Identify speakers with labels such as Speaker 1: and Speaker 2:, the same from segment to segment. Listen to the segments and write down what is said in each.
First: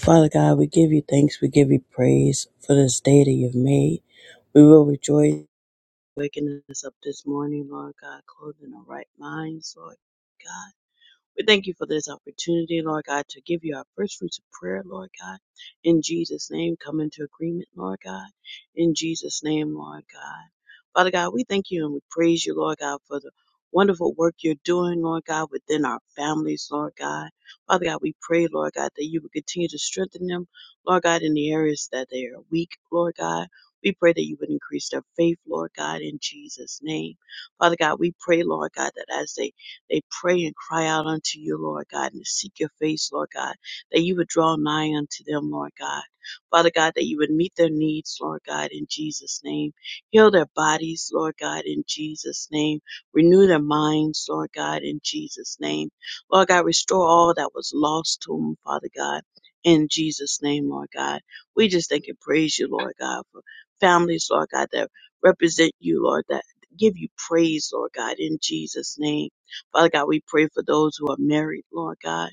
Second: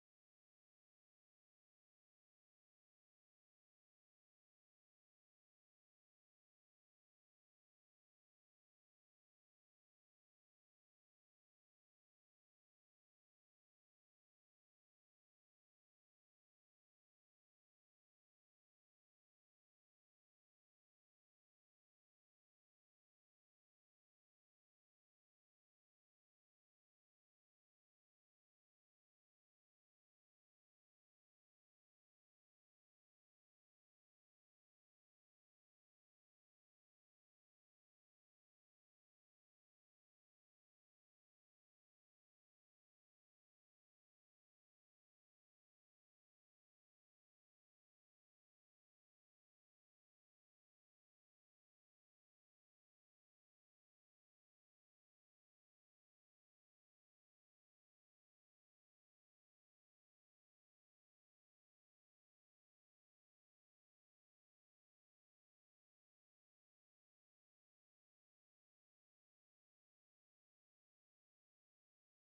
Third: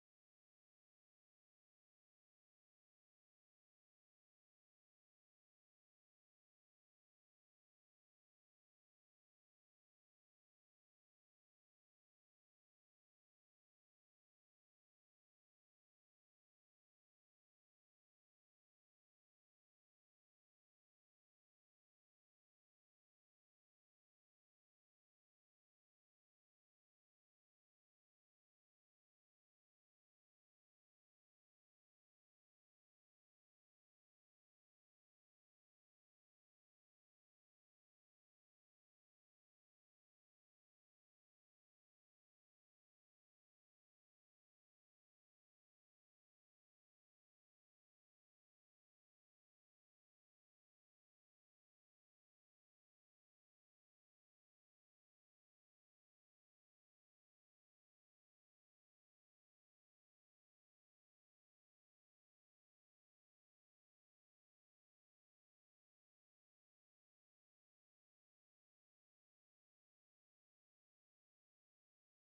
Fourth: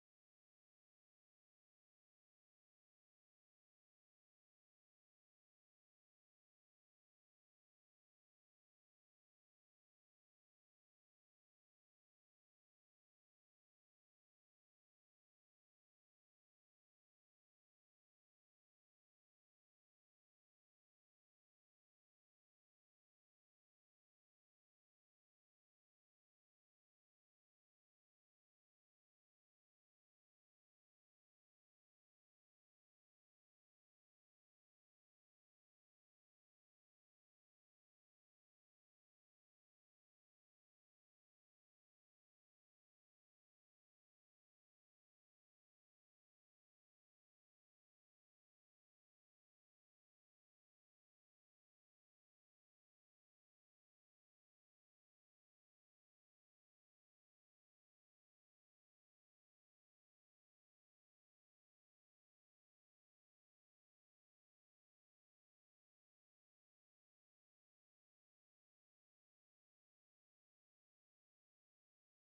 Speaker 1: Father God, we give you thanks, we give you praise for this day that you've made. We will rejoice in waking us up this morning, Lord God, clothing our right minds, Lord God. We thank you for this opportunity, Lord God, to give you our first fruits of prayer, Lord God. In Jesus' name, come into agreement, Lord God. In Jesus' name, Lord God. Father God, we thank you and we praise you, Lord God, for the wonderful work you're doing, Lord God, within our families, Lord God. Father God, we pray, Lord God, that you would continue to strengthen them, Lord God, in the areas that they are weak, Lord God. We pray that you would increase their faith, Lord God, in Jesus' name. Father God, we pray, Lord God, that as they they pray and cry out unto you, Lord God, and seek your face, Lord God, that you would draw nigh unto them, Lord God. Father God, that you would meet their needs, Lord God, in Jesus' name. Heal their bodies, Lord God, in Jesus' name. Renew their minds, Lord God, in Jesus' name. Lord God, restore all that was lost to them, Father God, in Jesus' name, Lord God. We just thank and praise you, Lord God, for families, Lord God, that represent you, Lord, that give you praise, Lord God, in Jesus' name. Father God, we pray for those who are married, Lord God.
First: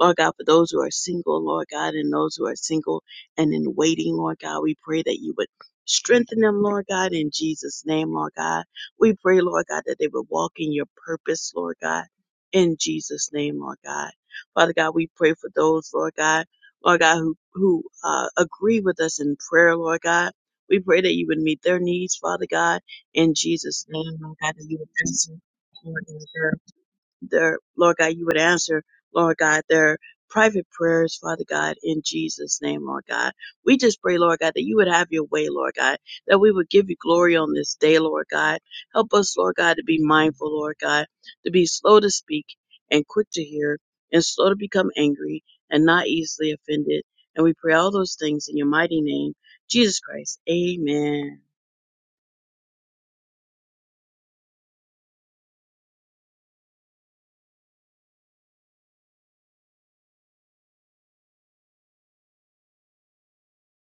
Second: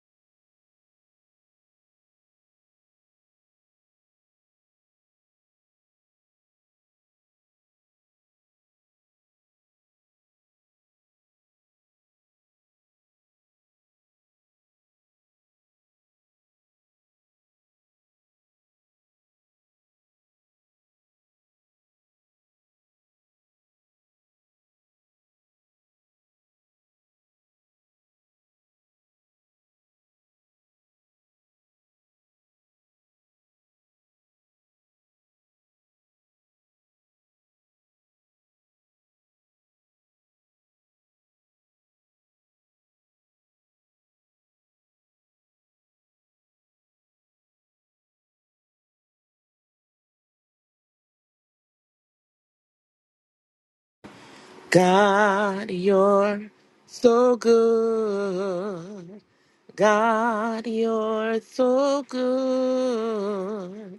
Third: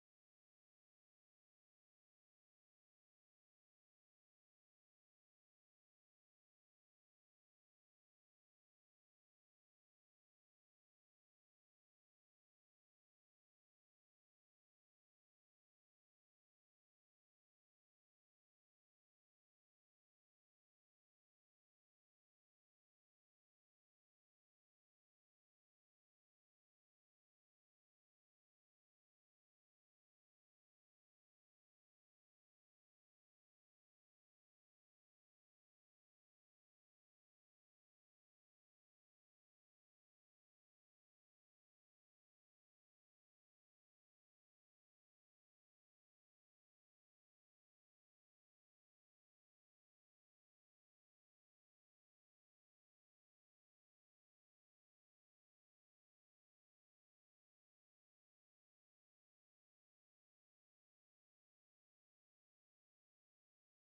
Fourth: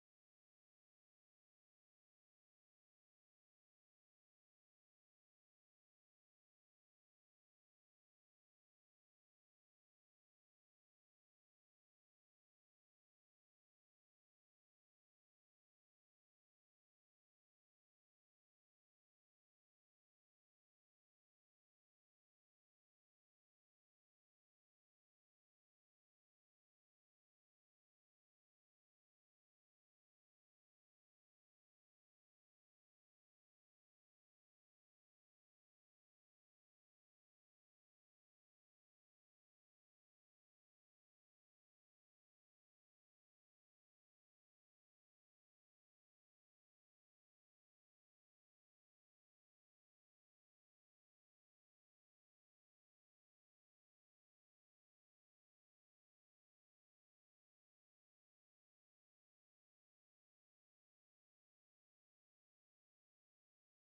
Speaker 1: Lord God, for those who are single, Lord God, and those who are single and in waiting, Lord God, we pray that you would strengthen them, Lord God, in Jesus' name, Lord God. We pray, Lord God, that they would walk in your purpose, Lord God, in Jesus' name, Lord God. Father God, we pray for those, Lord God, Lord God, who, who uh, agree with us in prayer, Lord God. We pray that you would meet their needs, Father God, in Jesus' name, Lord God, that you would answer. Lord God their Lord God, you would answer, Lord God, their private prayers, Father God, in Jesus' name, Lord God. We just pray, Lord God, that you would have your way, Lord God, that we would give you glory on this day, Lord God. Help us, Lord God, to be mindful, Lord God, to be slow to speak and quick to hear and slow to become angry and not easily offended. And we pray all those things in your mighty name, Jesus Christ. Amen.
Speaker 2: God, you're so good. God, you're so good.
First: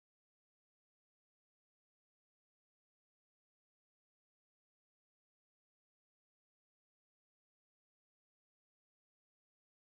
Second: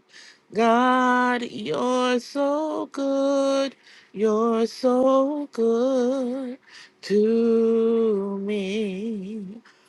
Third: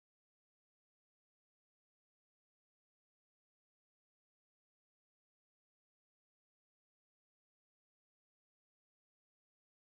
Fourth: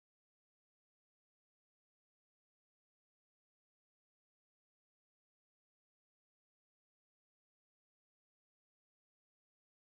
Speaker 2: God, you're so good. You're so good to me.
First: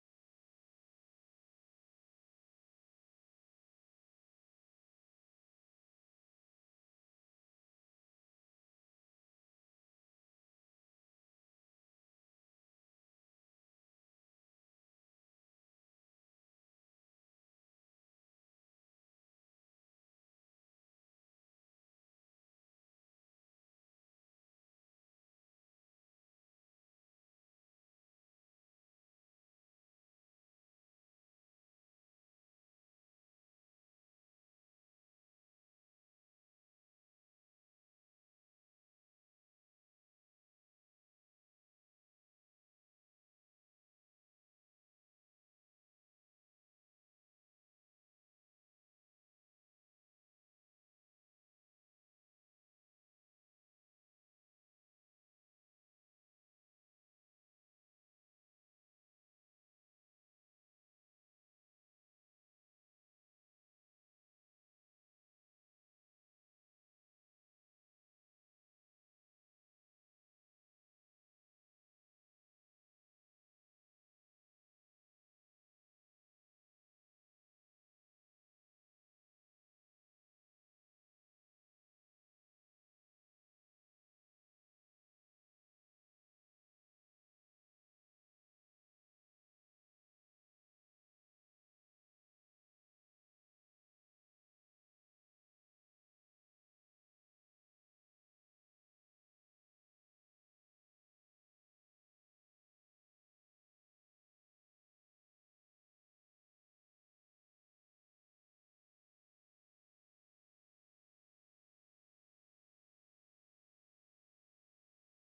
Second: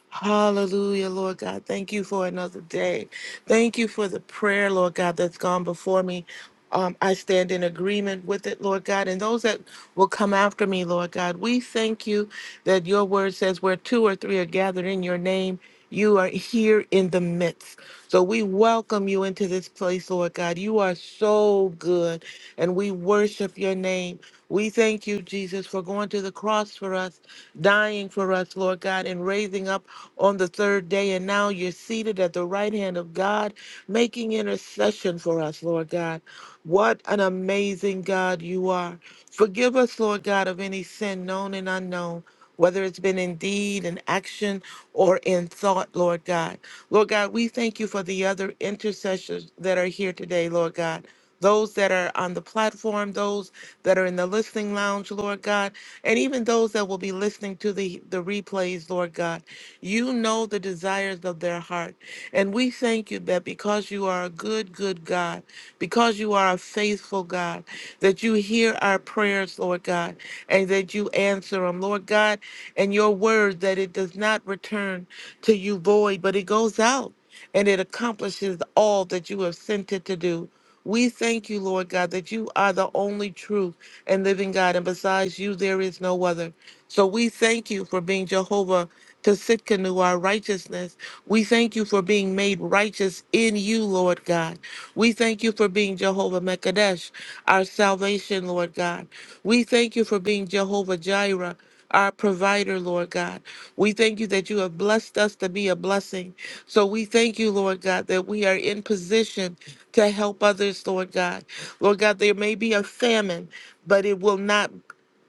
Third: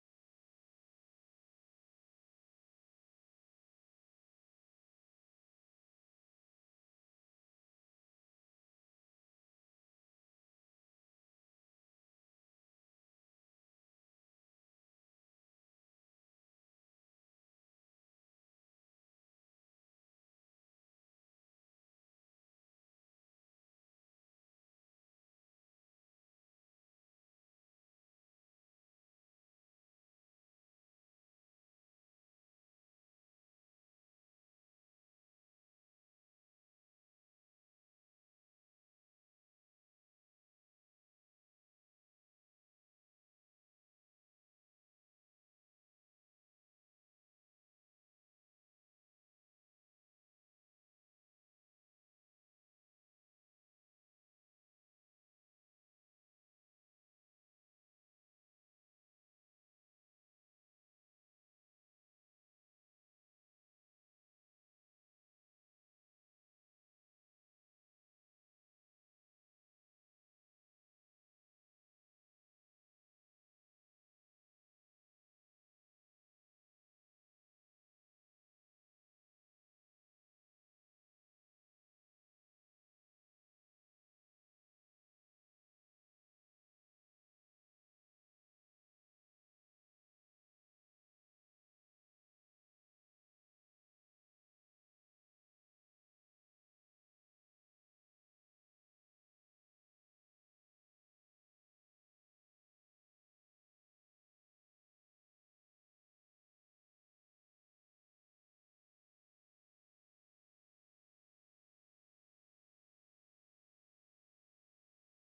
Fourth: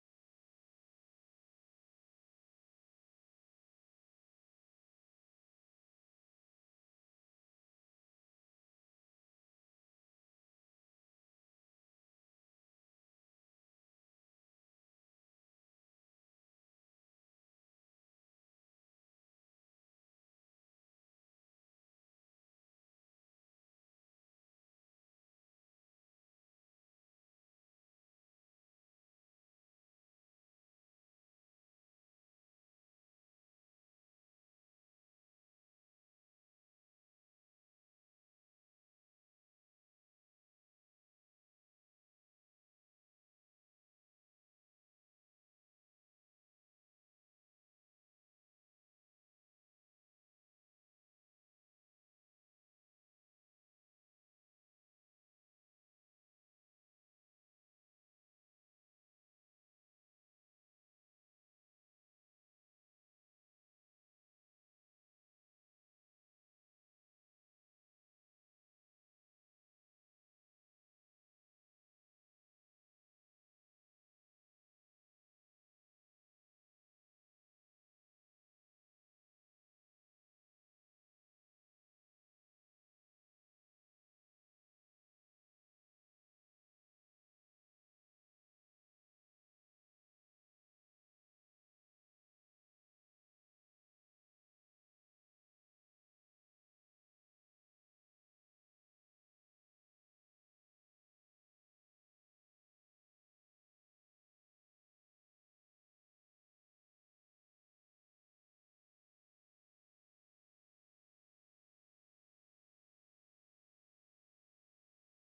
Speaker 2: Hallelujah, Lord God. Thank you for another day. Thank you for the prayer, Lord God, that's gone before me. Um, I stand in agreement with it, Lord God, and those that will come after me, Lord God. We thank you that your word says where two or three are gathered in your name, you are here in the midst. So we welcome you into this place, Lord God. You are so good, and we worship your name. We thank you, Jesus, for going to the cross for us, dying for us, Lord God, and raising up on the third day. And now you're seated at the right hand of God, making intercession for us, Lord God. What an amazing God you are. Forgive us, Lord God, of any sin known and unknown, whether it's been in deed, in action, or in thought, Lord God. Lord God, we thank you for the other intercessors that are here today, Lord God. Those that are on the platform, those that are in the listening lounge, Lord God, and even those that will be listening to the, the replays, Lord God. You know the desires of their heart. And we thank you that because you are a good, good God, because you are a faithful God, that you hear our prayers, Lord God, and that you answer them, Lord God, and your word that it does not return to you void, but it goes out and it accomplishes all that you have sent it to do. We thank you, Lord God, that you are the only true and living God, and besides you, there is no other. So we thank you for being Jehovah to Sitkanu, our righteousness. We thank you for being made righteous in you, Lord God. We thank you for being Jehovah Mekadesh, our salvation, Lord God. We thank you for being Jehovah Jireh. Our provider, Lord God. We thank you that you have blessed us to be a blessing. So we thank you, Lord God, that we are in position to help others, Lord God. Lord God, there may be a famine, but it will not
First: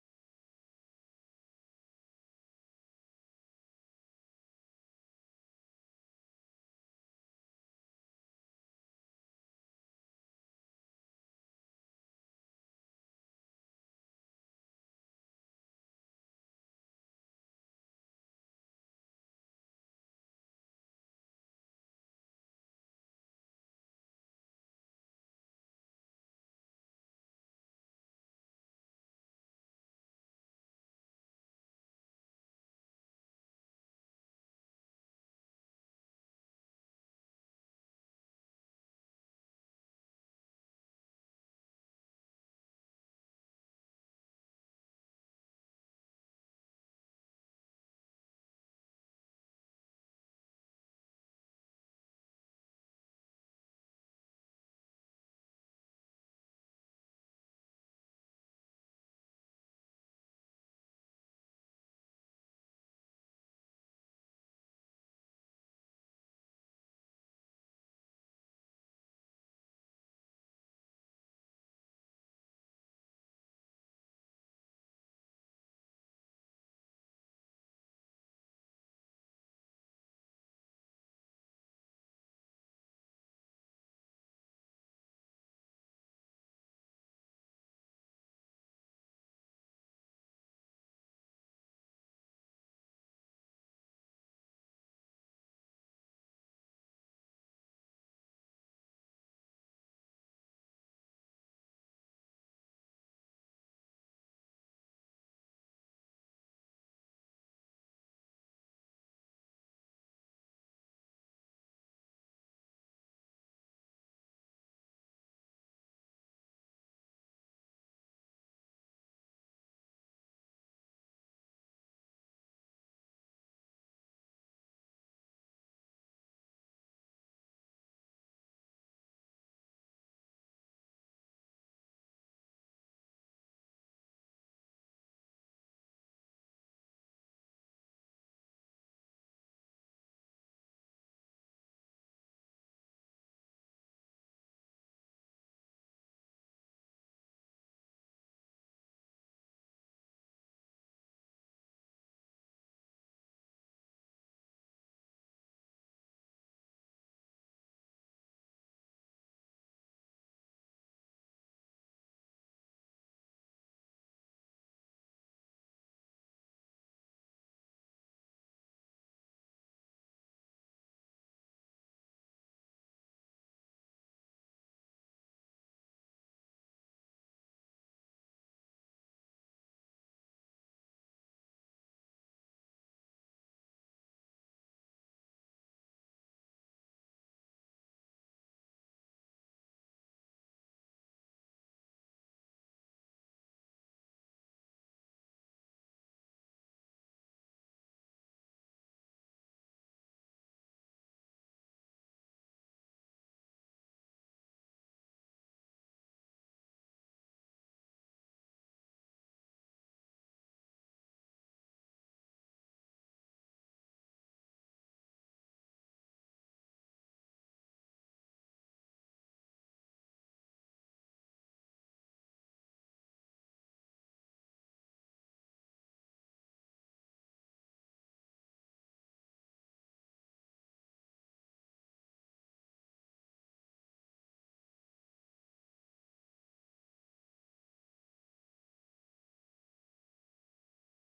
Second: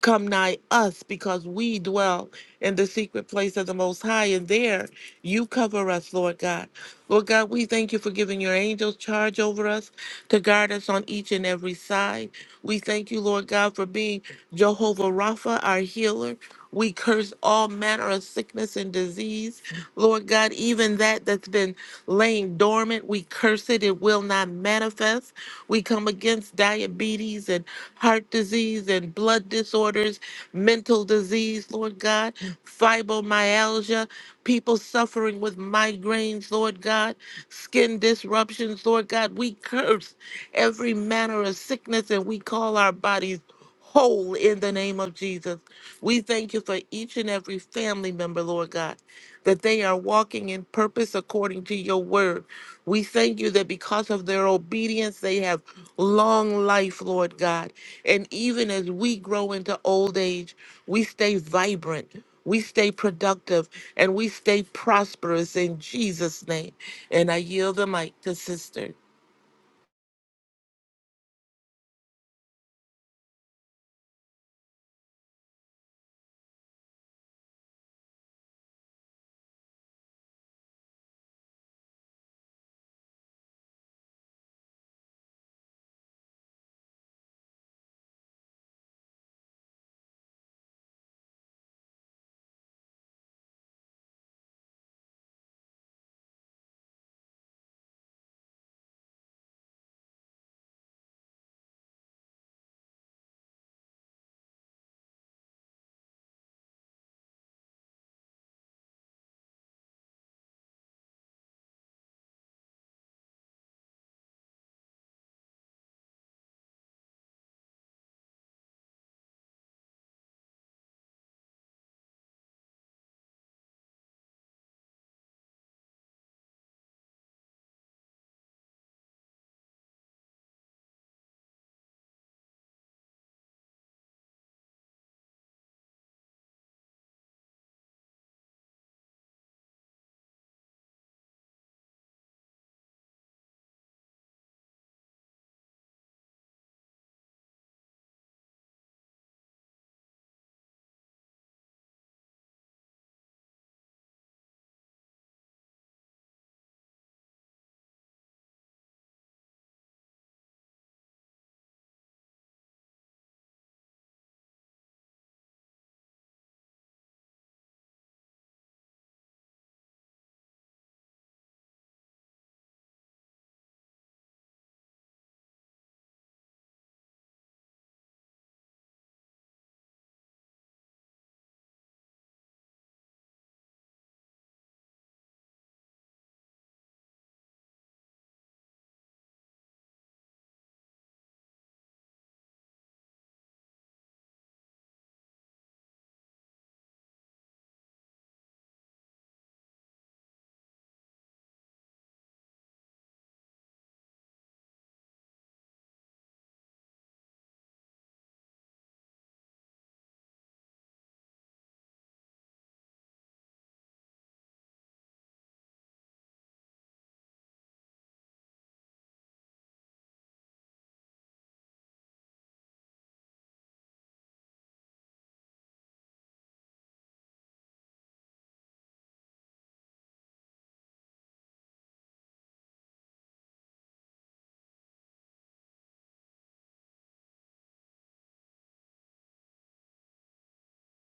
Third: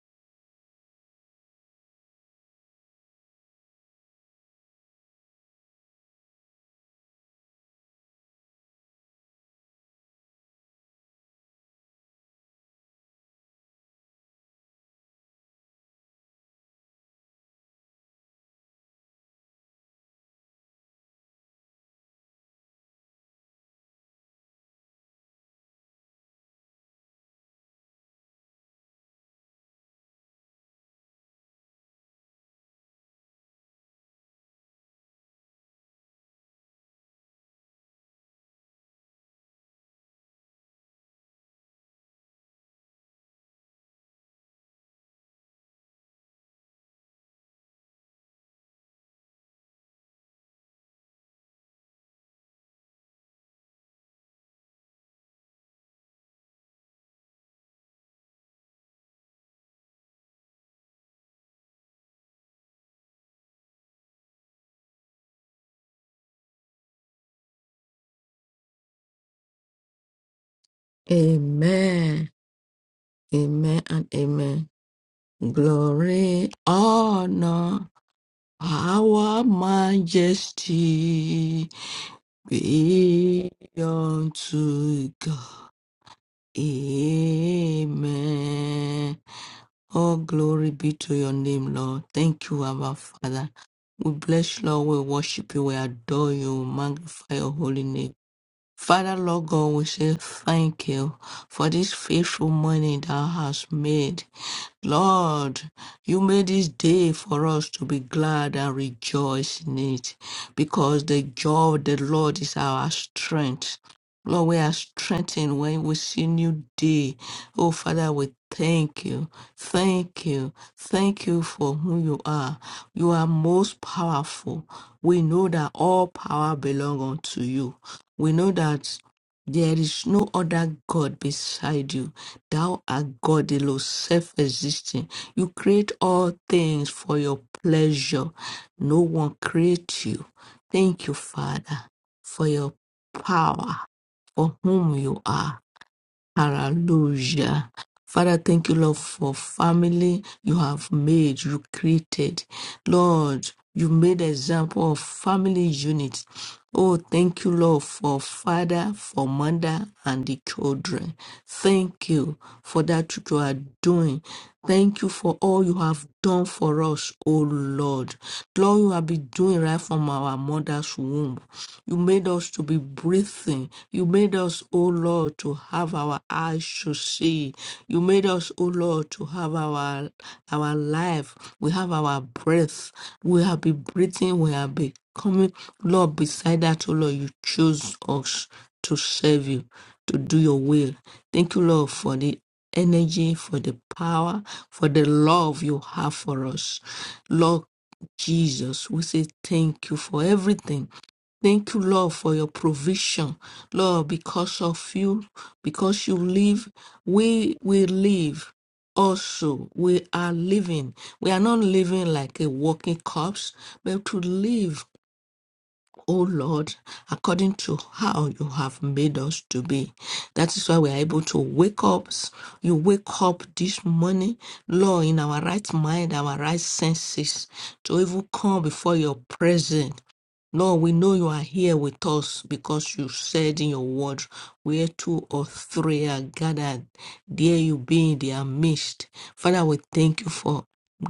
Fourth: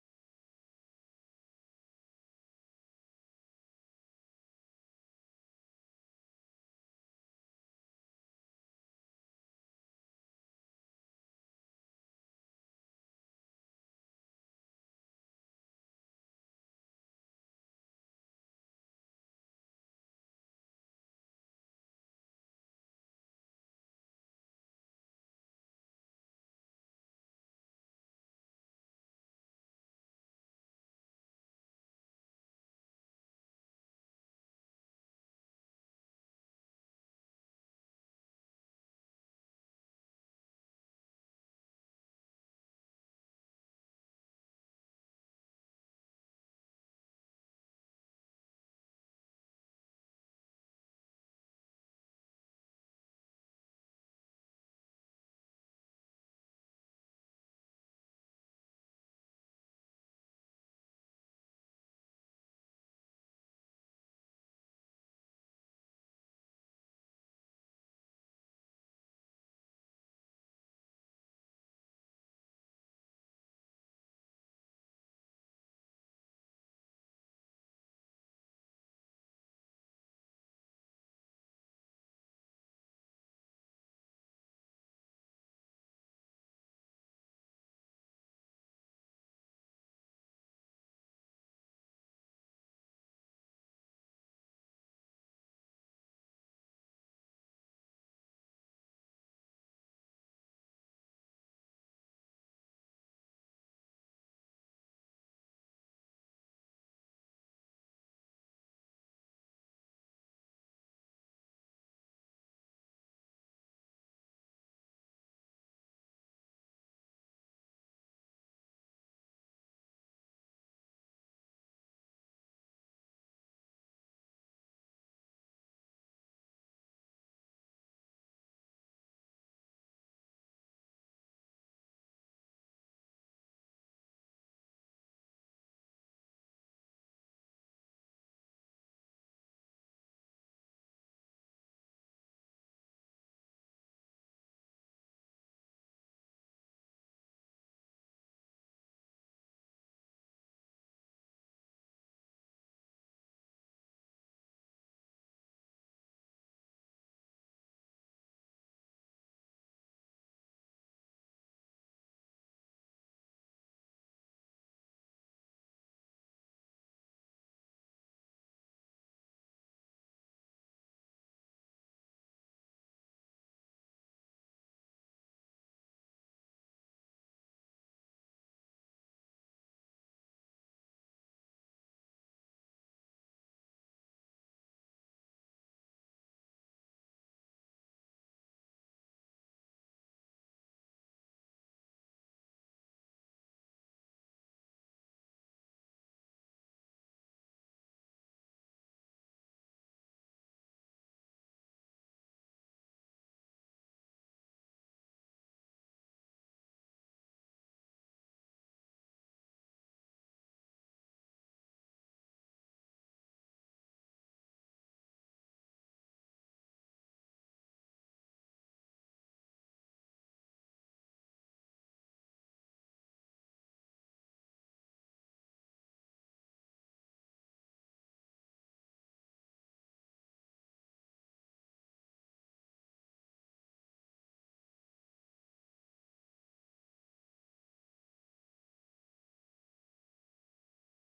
Speaker 2: come nigh us because we dwell in the secret place of the Most High. And there you cover us, Lord God. Lord God, we thank you for giving your angels charge over us to guard us on each and every side. We thank you, Lord God, for being Jehovah Rapha, our healer. We curse all manner of sickness and disease. Lord God, even that that's been laying dormant, we curse it. It will not manifest. We come against diabetes and heart disease and blood disorders, mental disease, Lord God, fibromyalgia, people suffering with migraines, Lord God, skin disruptions, Lord God. We curse every manner of sickness and we call our bodies whole in the name of Jesus. We thank you for each and every family member, Lord God, that they are walking in purpose according to your word. We thank you that because of their obedience, they have long life, Lord God. And even as we grow into old age, we stay vibrant, we stay productive, and we stay prosperous in Jesus' name. And I yield the mic to Sister.
Speaker 3: Amen. Amen and amen. Glory, honor, our majesty be unto God. Amen. All glory be to your name, Lord. Thank you, Abba Father. We bless you, Lord. We worship you. We adore you. We Magnify your holy name. Father Lord God, we say thank you for this faithful morning thou hast made. Lord, you made this day for us to be glad and rejoice in it, because the joy of the Lord is our strength. Lord, we are strengthened when we see new day. Oh, Father, we thank you. Thank you. Thank you for who you are. You are most powerful. We know that all power belongs unto you. We know that there is no other God beside you. Thou art God alone, self existing. You create all things for your pleasure. No one creates you. Thank you, Father, for your power, for whom you are. Hallelujah. Father, thank you, Lord, for family you have made, you created. Lord, you made example of family unit. Oh, thank you, Lord, for father, for mother, and the children. Thank you for that which you are doing. Thank you for all you have done for us, oh Lord. Lord, you have been doing right from our mother's womb. You made us to be breathing. You made us us, O Lord, to have our eyes to see. You made us, O Lord, to have our our life. We have our breath. We have been breathing. We have been coming. Lord, beside that, O Lord, you chose us to serve you, to do your will. Thank you, Lord, for the energy, for the power, for the love you have for us. Lord Jesus, we say thank you for everything. Thank you, Lord, for your provision. Lord, because of you, because you live, we will live. Also, we are living. We are not living like a walking corpse, but to live, O Lord, according to how you have made us to be. That is why we are able to wake up. You wake up this morning, Lord, in our right mind, our right senses, to even come before your presence Lord, we know you are here with us because you said in your word, where two or three are gathered, there you be in their midst. Father, we thank you for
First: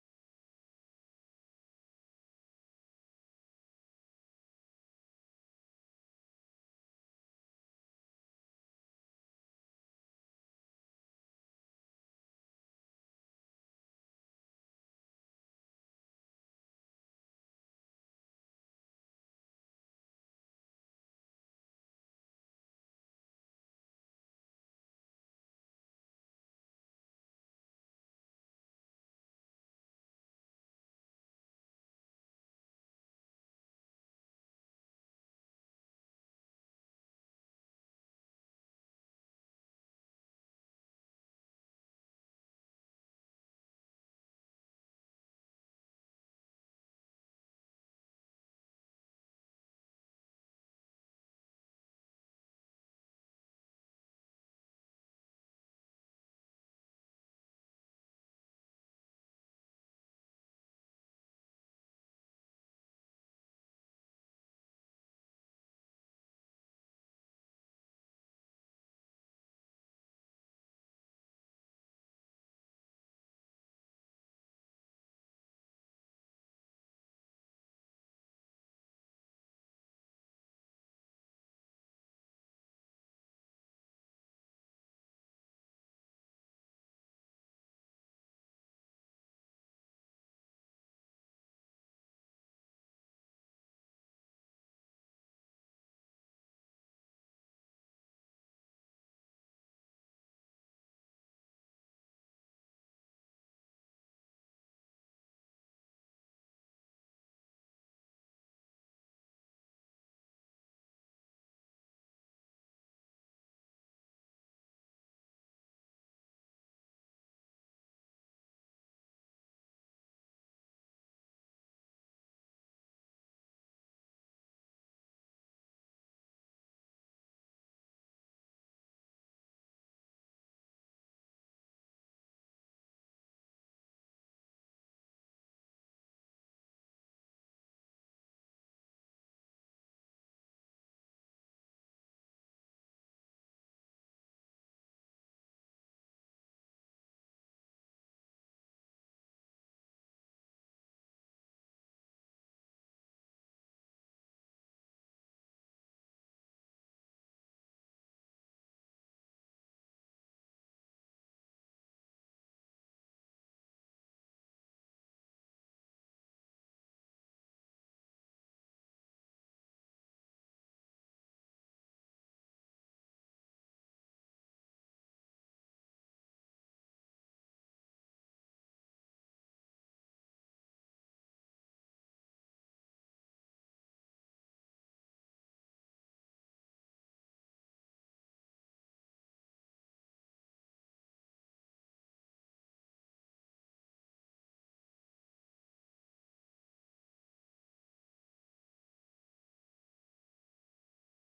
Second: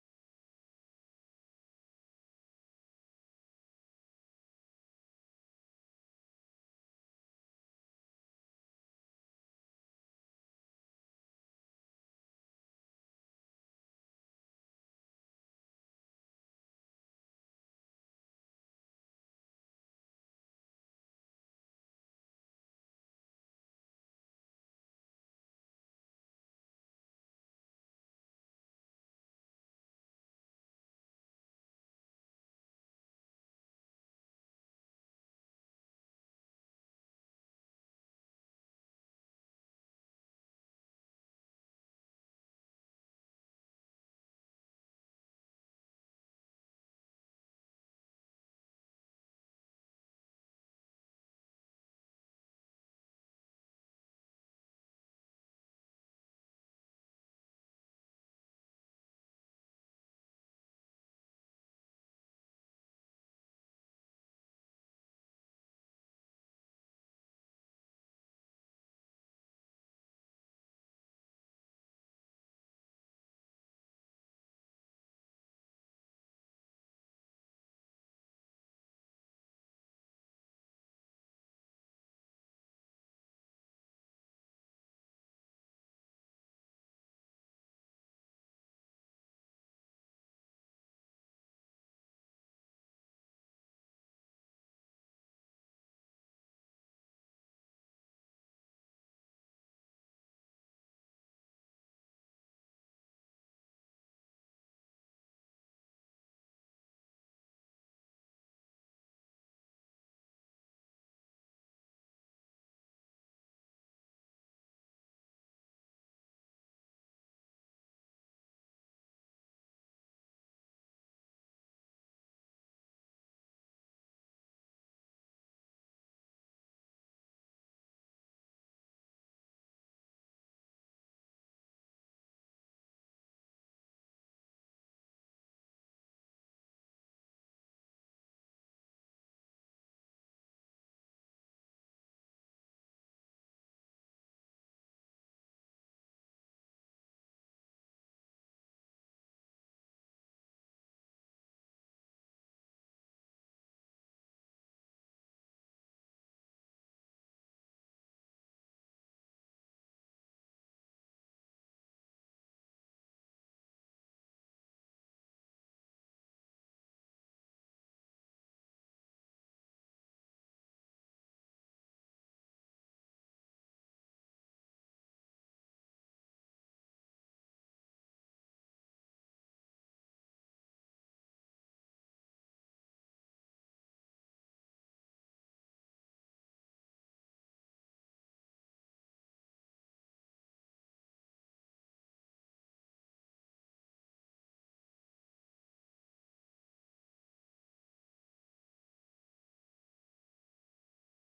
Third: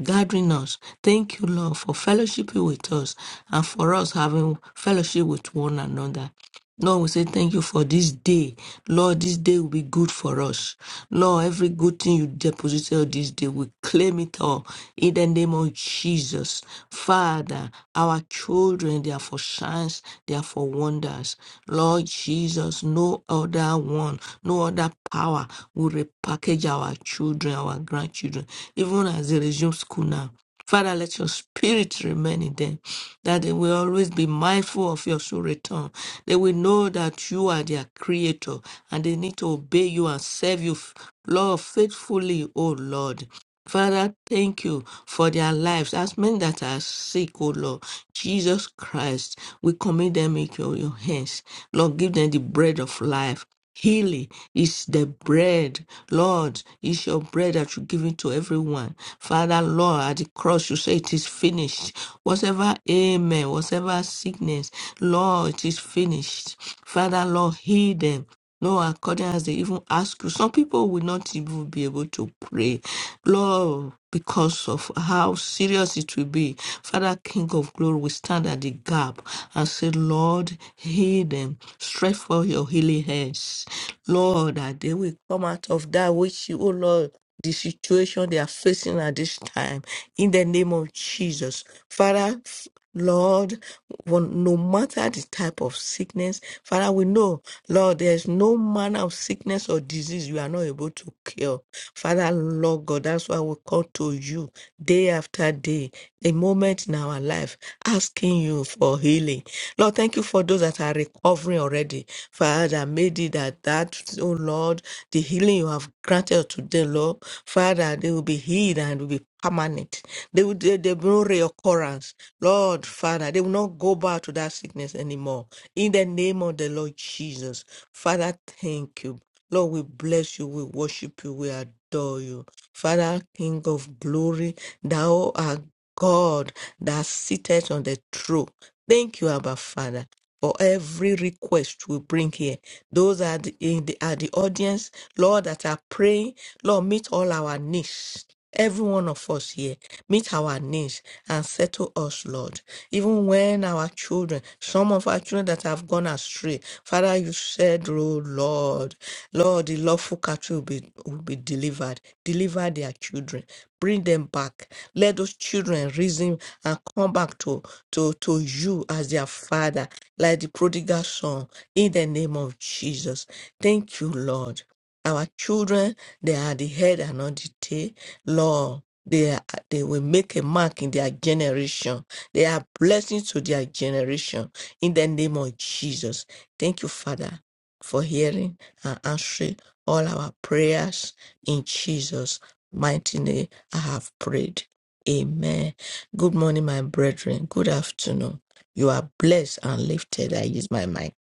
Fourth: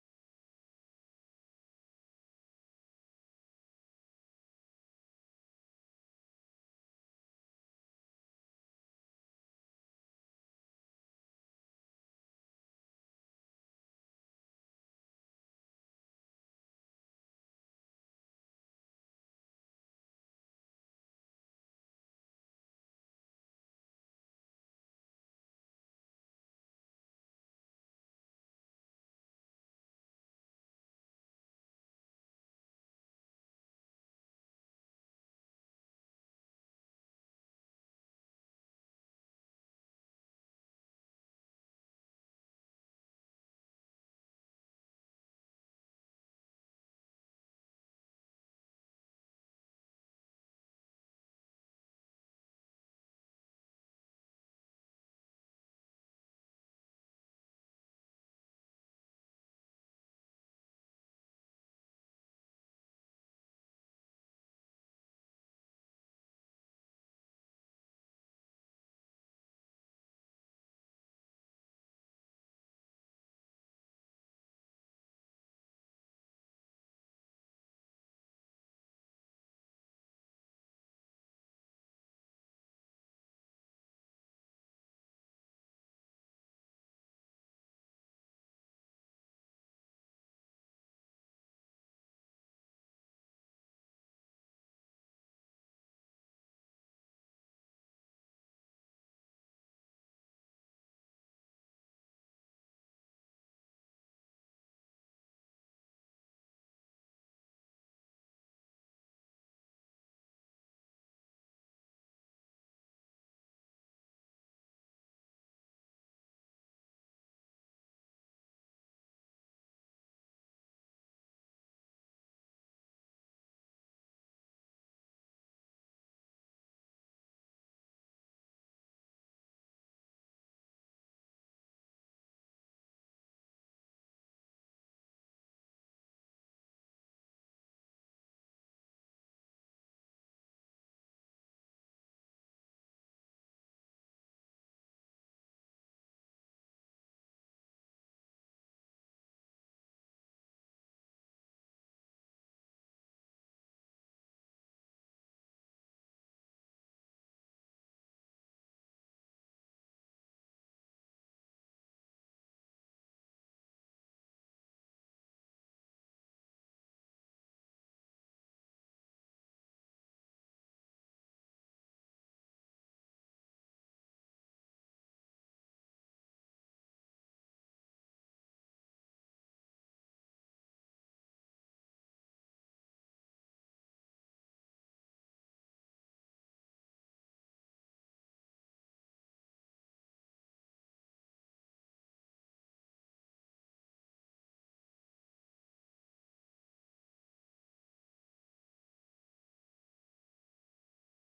Speaker 3: gathering us. Thank you, Lord, for fellowshiping with us and for us having fellowship with one another. Lord, we say thank you for this day. Lord, this day will be good for us. Lord, every good thing you deposited on this day, we claim it all in the name of Jesus. Father, our children, they are for signs, they are for wonders. Lord Jesus, no other one, no other power will repackage our children, our grandchildren, even as they resume school now. Father, let your spirit remain in them that they will always be mindful of your soul return. They will know that you are their creator and they need to obey you and serve you, f- Lord, faithfully, O Lord. Father, thank you for their lives. As many that are sick, O Lord, Jesus Christ, we commit them into your hands. Lord, give them the bread of life. Healing is the bread, Lord. It's your bread that you give it to everyone. Father, Lord, at the cross you say it is finished. Whatever amen, whatever sickness, Lord, it is finished. Father, Lord, heal them. No accordance, they even ask you. Some people will not even be able to pray, Lord, because of how serious it will be. Father, King of Glory, we stand at the gap and say, Lord, heal them. Stretch for your healing hands. Lord, that they will come out of that which you, oh Lord the situation they are facing at this time in the name of Jesus. Father, f- Lord, one- no matter the type of sickness, Father, we know, Lord, there's no manner of sickness or disease you are not able to cure. Father, Lord God, that's why we call to you day after day, a moment in our life, asking you for healing. Lord, thank you for those that are recovering already. Father, made it that that, oh Lord, Lord, the healing you have granted to them, Lord. Father, they will be healed and will be permanent. They will they there will no reoccurrence. Lord, Father, they will not go back to that sickness anymore. In the name of the Lord Jesus. Father, thank you. Lord, we bless you, we worship you, we adore you. Father, King of glory, thou art God that sitteth on the throne. Thank you, Abba Father for every request we bring here. Those are the, in the, are the audience, Lord, that are praying. Lord, meet all our needs. Every one of us here, meet our needs and settle us, Lord. Even when our children, some of our children that have gone astray, Father, you said, oh Lord, Lord, the lawful cattle will be, will be delivered. Deliver their children. Bring them back. Let those children reason and come back to, to, to you as their father like the prodigal son in the name of Jesus. Thank you, Lord. Our children, they are the head and not the tail. Lord, they, are, they will make a mark in their generation. They are blessings to their generation in the name of Jesus. Thank you, Father, for hearing and answering all our prayers in Jesus' mighty name. I have prayed. Amen. Good morning, my brethren. Good afternoon. You are blessed and lifted. I use my mic.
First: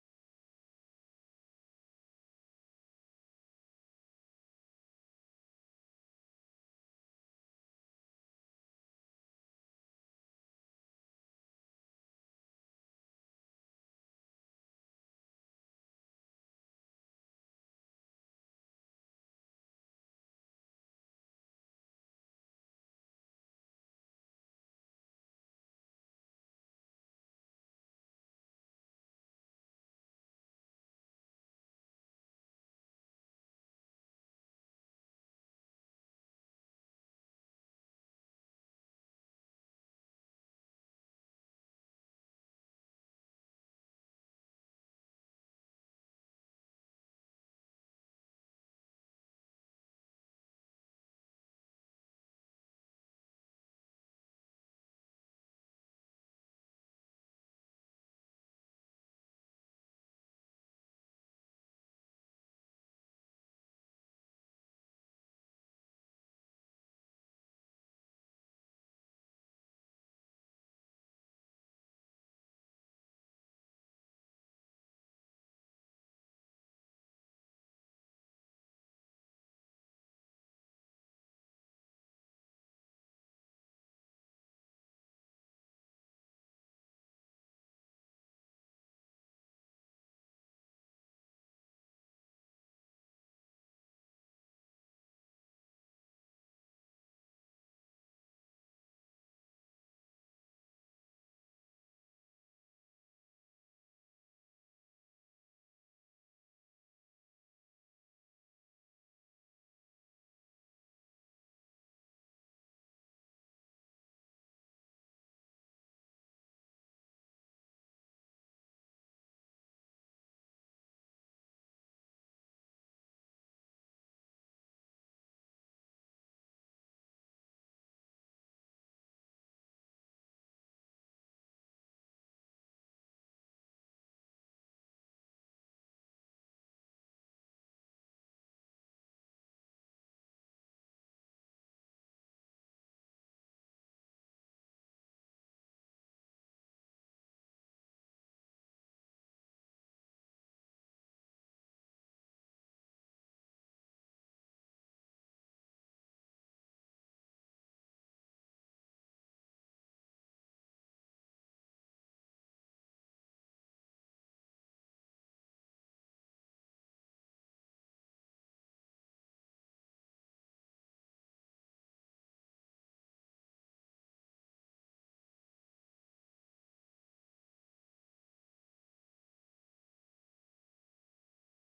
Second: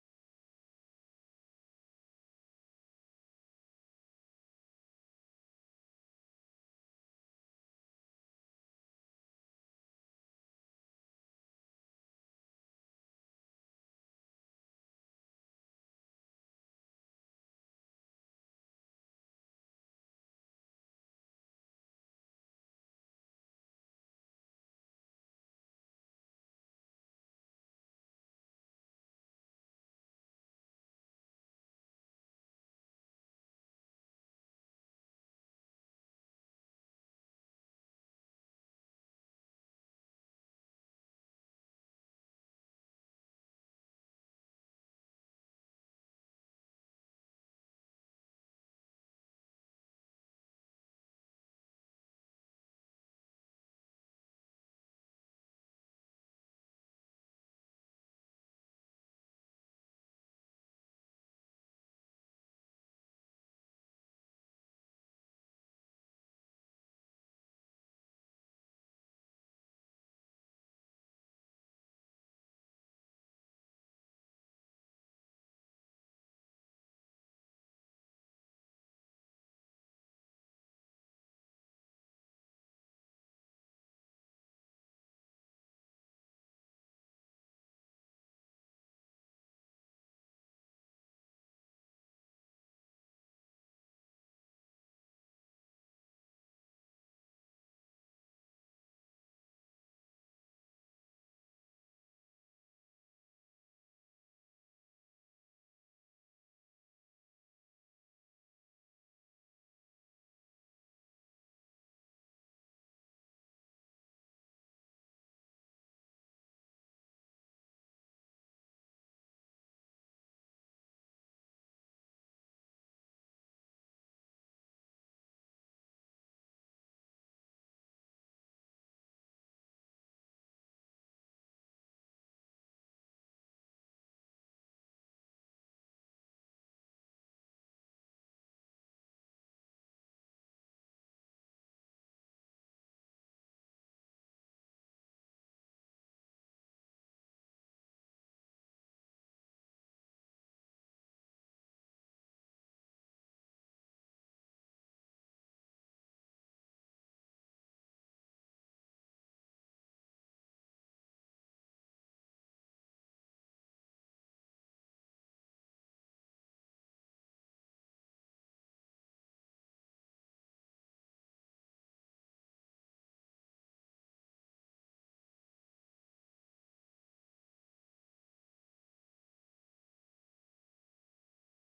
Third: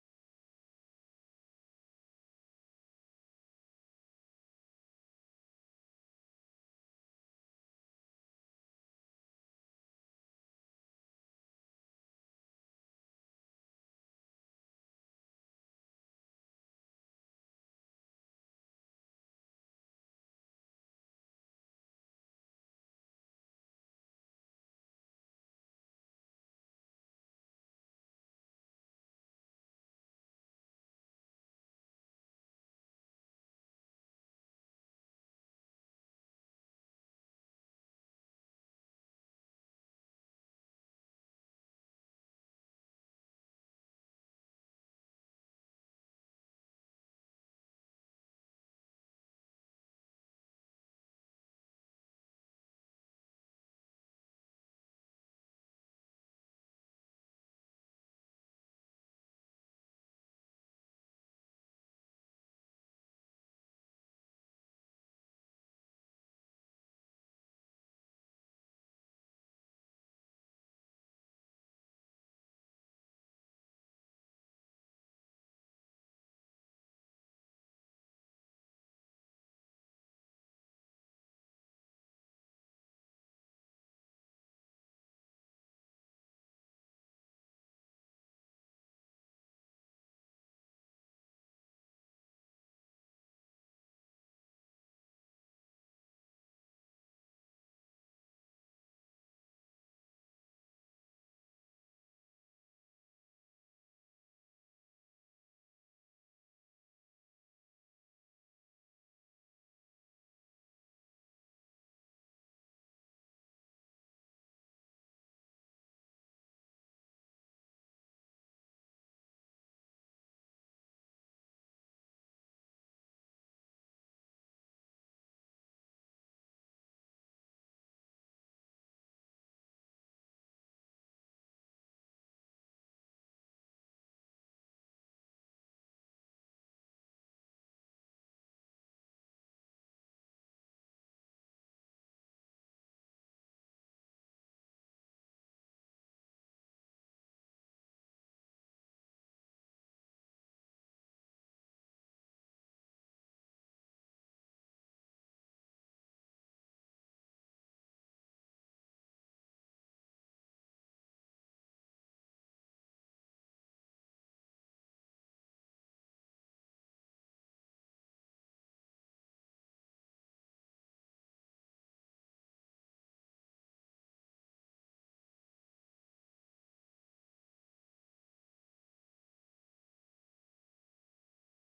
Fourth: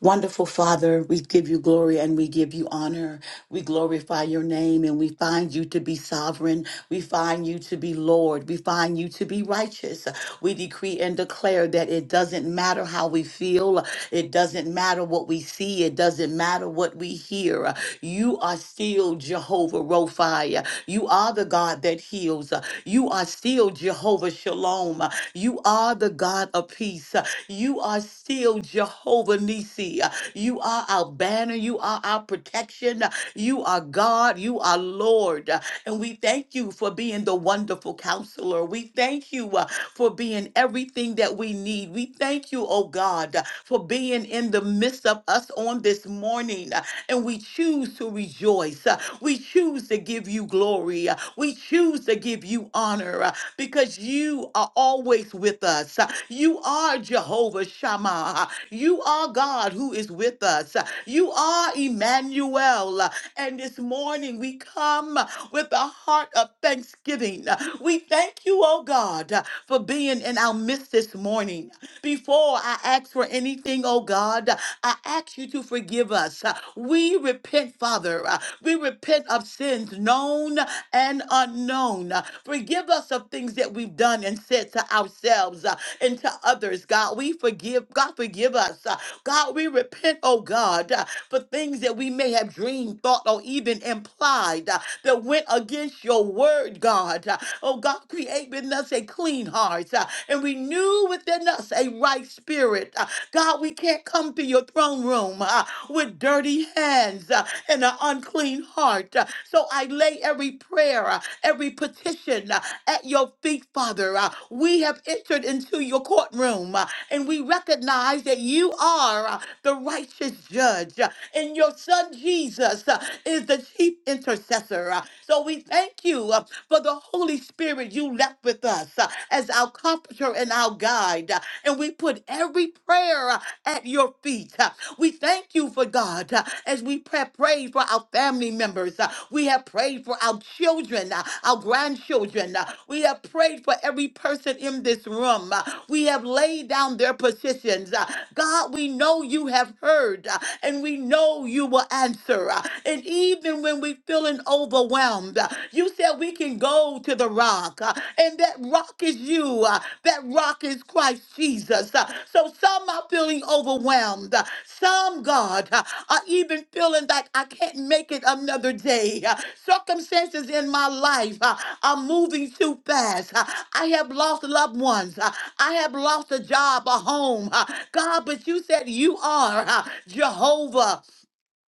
Speaker 4: Wonderful Father, we give you glory and we give you honor. We glorify your name and we find you to be sovereign. We find you to be Lord. We find you to be righteous. We decree and declare that it doesn't matter how we feel, it doesn't matter what we see, it doesn't matter what we hear. You are still Jehovah Rophi. You are the God that heals. You are still Jehovah Shalom. You are the God of of peace. You are still Jehovah Nissi. You are our banner. You are our protection. You are God. You are Lord. And we thank you for being the wonderful counselor. We thank you uh, for being everything that we need. We thank you, oh God, uh, for being in the midst of us on this morning. uh, And we choose to rejoice. uh, We choose to give you glory. uh, We choose to give you honor because you are always with us. You are Jehovah Shammah. You are God who is with us. You are Emmanuel. And this morning we come with a heart of thanksgiving. We thank you, oh God, for being in our midst this morning. Before I ask for anything, oh God, I ask you to forgive us. We repent, Father. We repent of sins known and unknown. Forgive us of things that we've done and said to ourselves uh, and to others, God. We forgive, God, forgive us. uh, God, we repent, oh God, uh, for things that we may have dreamed, thought, or even implied uh, that went against your word, God. Uh, Oh God, create within us a clean heart uh, and renew within us a right spirit. Uh, God, we can't come to your throne room uh, with dirty hands uh, and an unclean heart. Uh, So I lay every prayer. uh, every petition uh, at your feet, Father. Uh, We have entered into your courtroom uh, and we recognize that you are uh, the righteous judge uh, and your son Jesus uh, is the chief intercessor. Uh, So we thank you uh, for the Holy Spirit you left with us uh, as our comforter and our guide and we put every prayer uh, at your feet. Uh, We thank you for God uh, as we pray, pray for our family members. Uh, We have prayed for our children, uh, our grandchildren. Uh, We have prayed for every person in this room. Uh, We have laid down their positions. Uh, God, we know you have heard uh, and we know you will answer. Uh, And even when we're feeling overwhelmed, uh, you said we we can go to the rock, uh, and that rock is you. uh, That rock is Christ Jesus. Uh, So some are feeling overwhelmed. Uh, Some, God, uh, are even feeling like I can't make it another day. Uh, Circumstances in my life uh, are moving too fast. Uh, I have lost loved ones. Uh, I have lost a job, a home. Uh, God, but you said you are uh, Jehovah.